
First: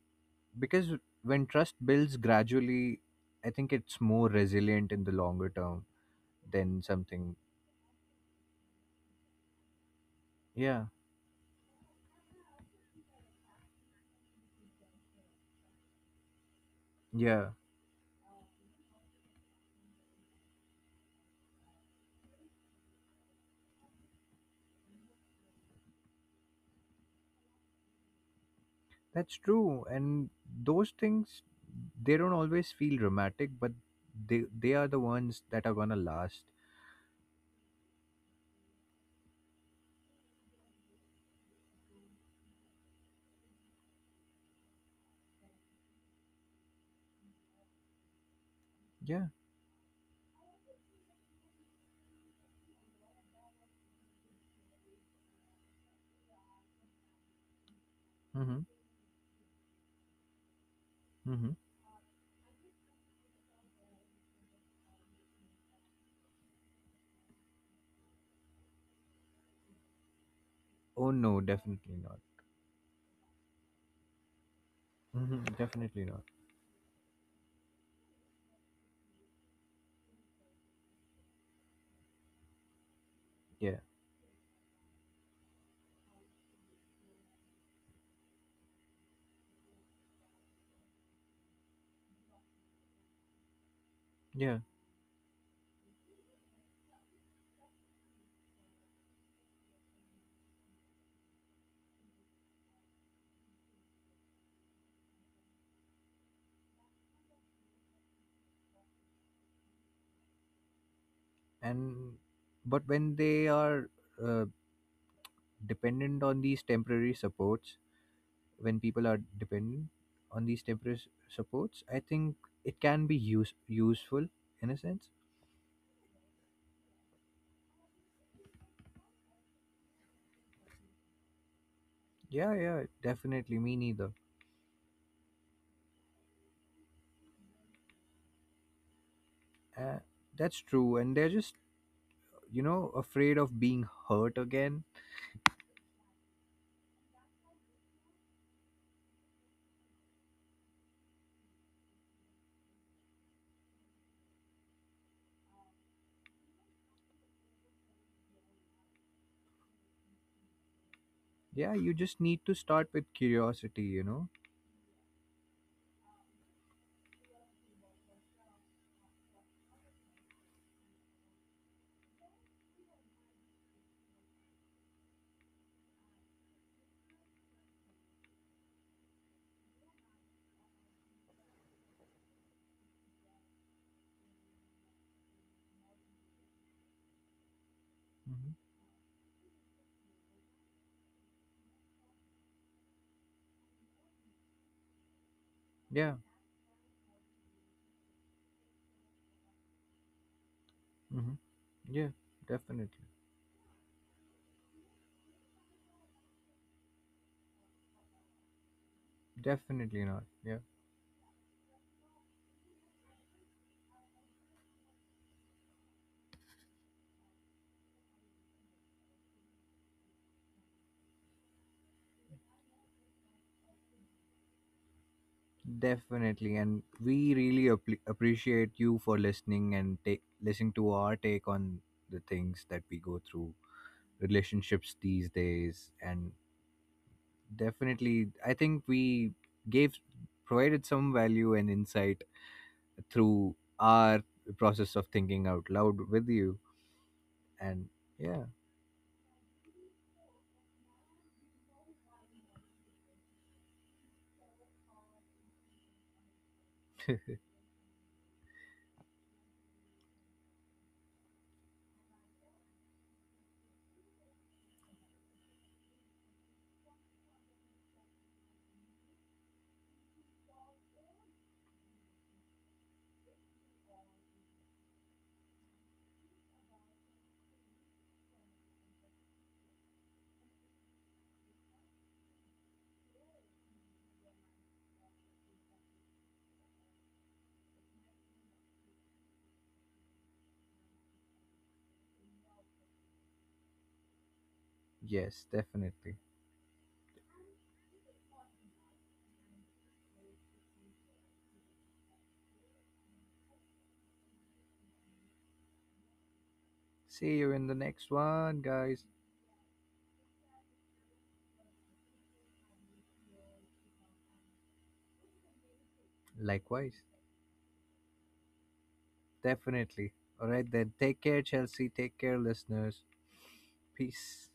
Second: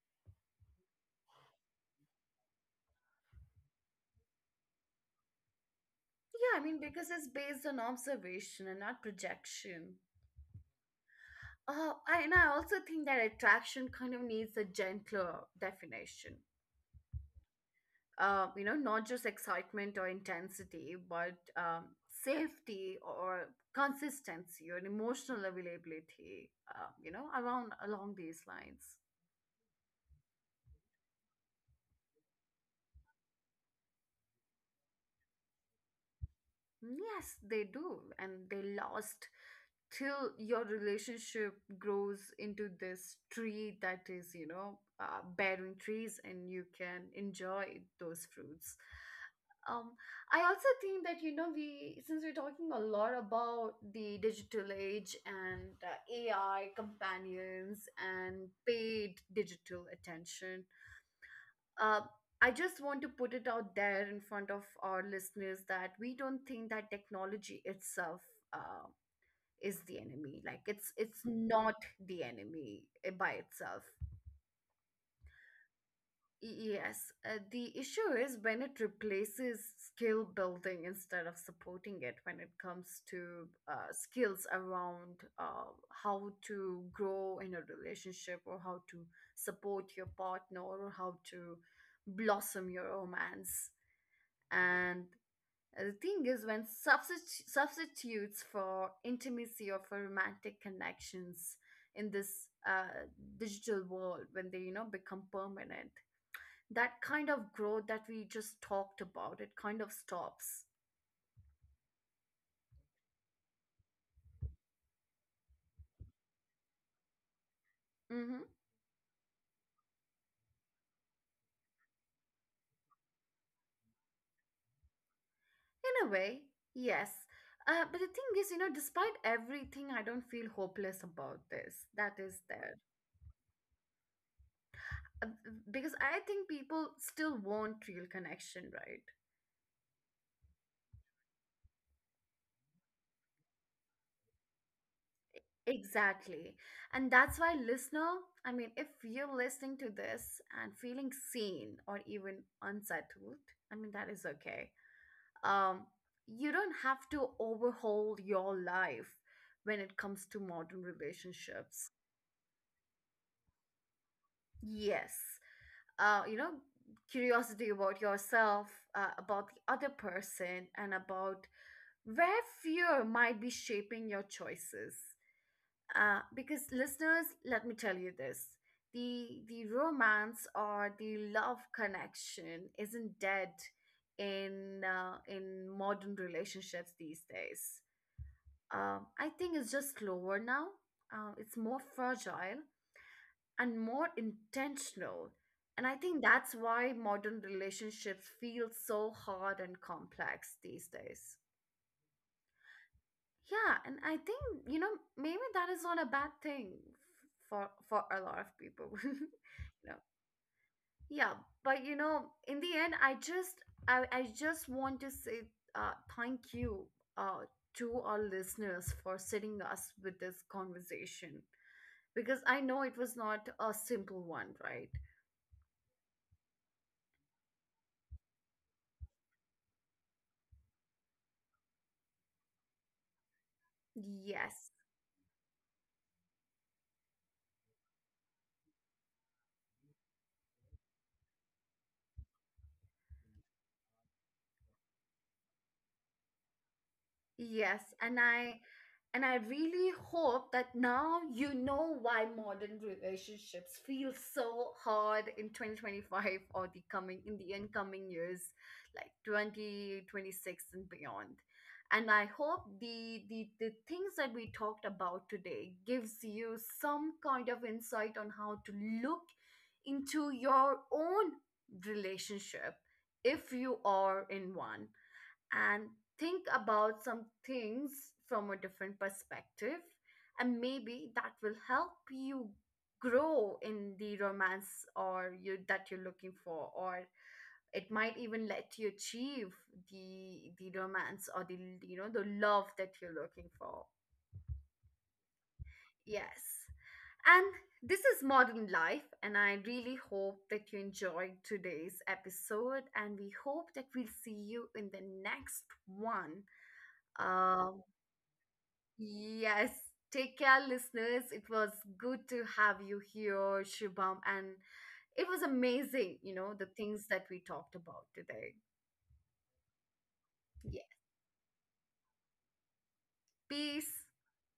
Speaker 2: because when trust builds gradually, I think it's more resilient in the longer term
Speaker 1: Yeah, I mean,
Speaker 2: than
Speaker 1: because it's
Speaker 2: something.
Speaker 1: based on observation and not projection.
Speaker 2: Yeah.
Speaker 1: Oh, and I also think that attraction kind of needs a gentler definition.
Speaker 2: Yeah.
Speaker 1: You know, not just excitement or intensity, but, safety or consistency or emotional availability, you know, around along these lines.
Speaker 2: That's true, and those things, they don't always feel dramatic, but they are the ones that are gonna last.
Speaker 1: Mm, yes, they do, and they last till your relationship grows into this tree that is, you know, bearing trees and you can enjoy those fruits.
Speaker 2: Yeah.
Speaker 1: Um, I also think that, you know, since we're talking a lot about the digital age and AI companions and
Speaker 2: Mm-hmm.
Speaker 1: paid digital attention,
Speaker 2: Mm-hmm.
Speaker 1: uh, I just want to put it out there in front of our listeners that we don't think that technology itself. Um, is the enemy. Like,
Speaker 2: Oh
Speaker 1: it's
Speaker 2: no,
Speaker 1: not
Speaker 2: definitely not.
Speaker 1: the enemy by itself.
Speaker 2: Mm-hmm. Definitely not.
Speaker 1: Yes, the issue is when it replaces skill building instead of supporting it, when it comes to,
Speaker 2: Yeah.
Speaker 1: skills around, how to grow in a relationship, or how to support your partner, or how to blossom your romance.
Speaker 2: Yeah.
Speaker 1: And, the thing is, when substitutes for intimacy or for romantic connections in this, digital world, when they, you know, become permanent, that kind of growth that we just talked about, it kind of stops.
Speaker 2: And but when they are uh, dependent on these temporary supports,
Speaker 1: Hmm.
Speaker 2: when people are dependent on these temporary supports, I think it can be useful in a sense.
Speaker 1: In a way, yes. But the thing is, you know, despite everything, I don't feel hopeless about this. That is
Speaker 2: Yeah.
Speaker 1: there.
Speaker 2: Yeah. Definitely. Me neither.
Speaker 1: Uh, Because I think people still want real connection, right?
Speaker 2: Uh, that's true, and they're just, afraid of being hurt again.
Speaker 1: Exactly. And that's why, listener, I mean, if you're listening to this and feeling seen or even unsettled, I mean, that is okay. Um, you don't have to overhaul your life when it comes to modern
Speaker 2: Yeah,
Speaker 1: relationships.
Speaker 2: you just need to start with curiosity, you know?
Speaker 1: Yes. You know, curiosity about yourself, about the other person, and about where fear might be shaping your choices. Because listeners, let me tell you this. The romance or the love connection isn't dead in, in modern relationships these days.
Speaker 2: Hmm.
Speaker 1: I think it's just slower now. It's more fragile and more intentional. And I
Speaker 2: Yeah,
Speaker 1: think that's why modern relationships feel so hard and complex these
Speaker 2: hmm,
Speaker 1: days.
Speaker 2: yeah, definitely.
Speaker 1: Yeah, and I think, you know, maybe that is not a bad thing for a lot of people. You know.
Speaker 2: Definitely not. Yeah,
Speaker 1: Yeah, but you know, in the end I just, I just want to say, thank you, uh to our listeners for sitting us with this conversation, because I know it was not a simple one, right?
Speaker 2: definitely. And we really appreciate you for listening and take listening to our take on the things that we go through,
Speaker 1: Yes.
Speaker 2: relationships these days. And definitely, I think we gave provided some value and insight through our process of thinking out loud with you.
Speaker 1: Yes,
Speaker 2: And
Speaker 1: and
Speaker 2: yeah,
Speaker 1: I, and I really hope that now you know why modern relationships feel so hard in 2025, or the coming in the incoming years like 2026 and beyond. And I hope the things that we talked about today gives you some kind of insight on how to look into your own relationship if you are in one, and think about some things from a different perspective. And maybe that will help you grow in the romance or you that you're looking for, or it might even let you achieve the romance or the, you know, the love that you're looking for.
Speaker 2: yes, definitely.
Speaker 1: Yes, and this is modern life, and I really hope that you enjoyed today's episode, and we hope that we'll see you in the next one.
Speaker 2: See you in the
Speaker 1: um,
Speaker 2: next one, guys.
Speaker 1: yes, take care, listeners. It was good to have you here, Shubham, and it was amazing, you know, the
Speaker 2: Likewise,
Speaker 1: things that we talked about today.
Speaker 2: definitely. All right,
Speaker 1: Yeah.
Speaker 2: then take care, Chelsea. Take care, listeners.
Speaker 1: Peace.
Speaker 2: Peace.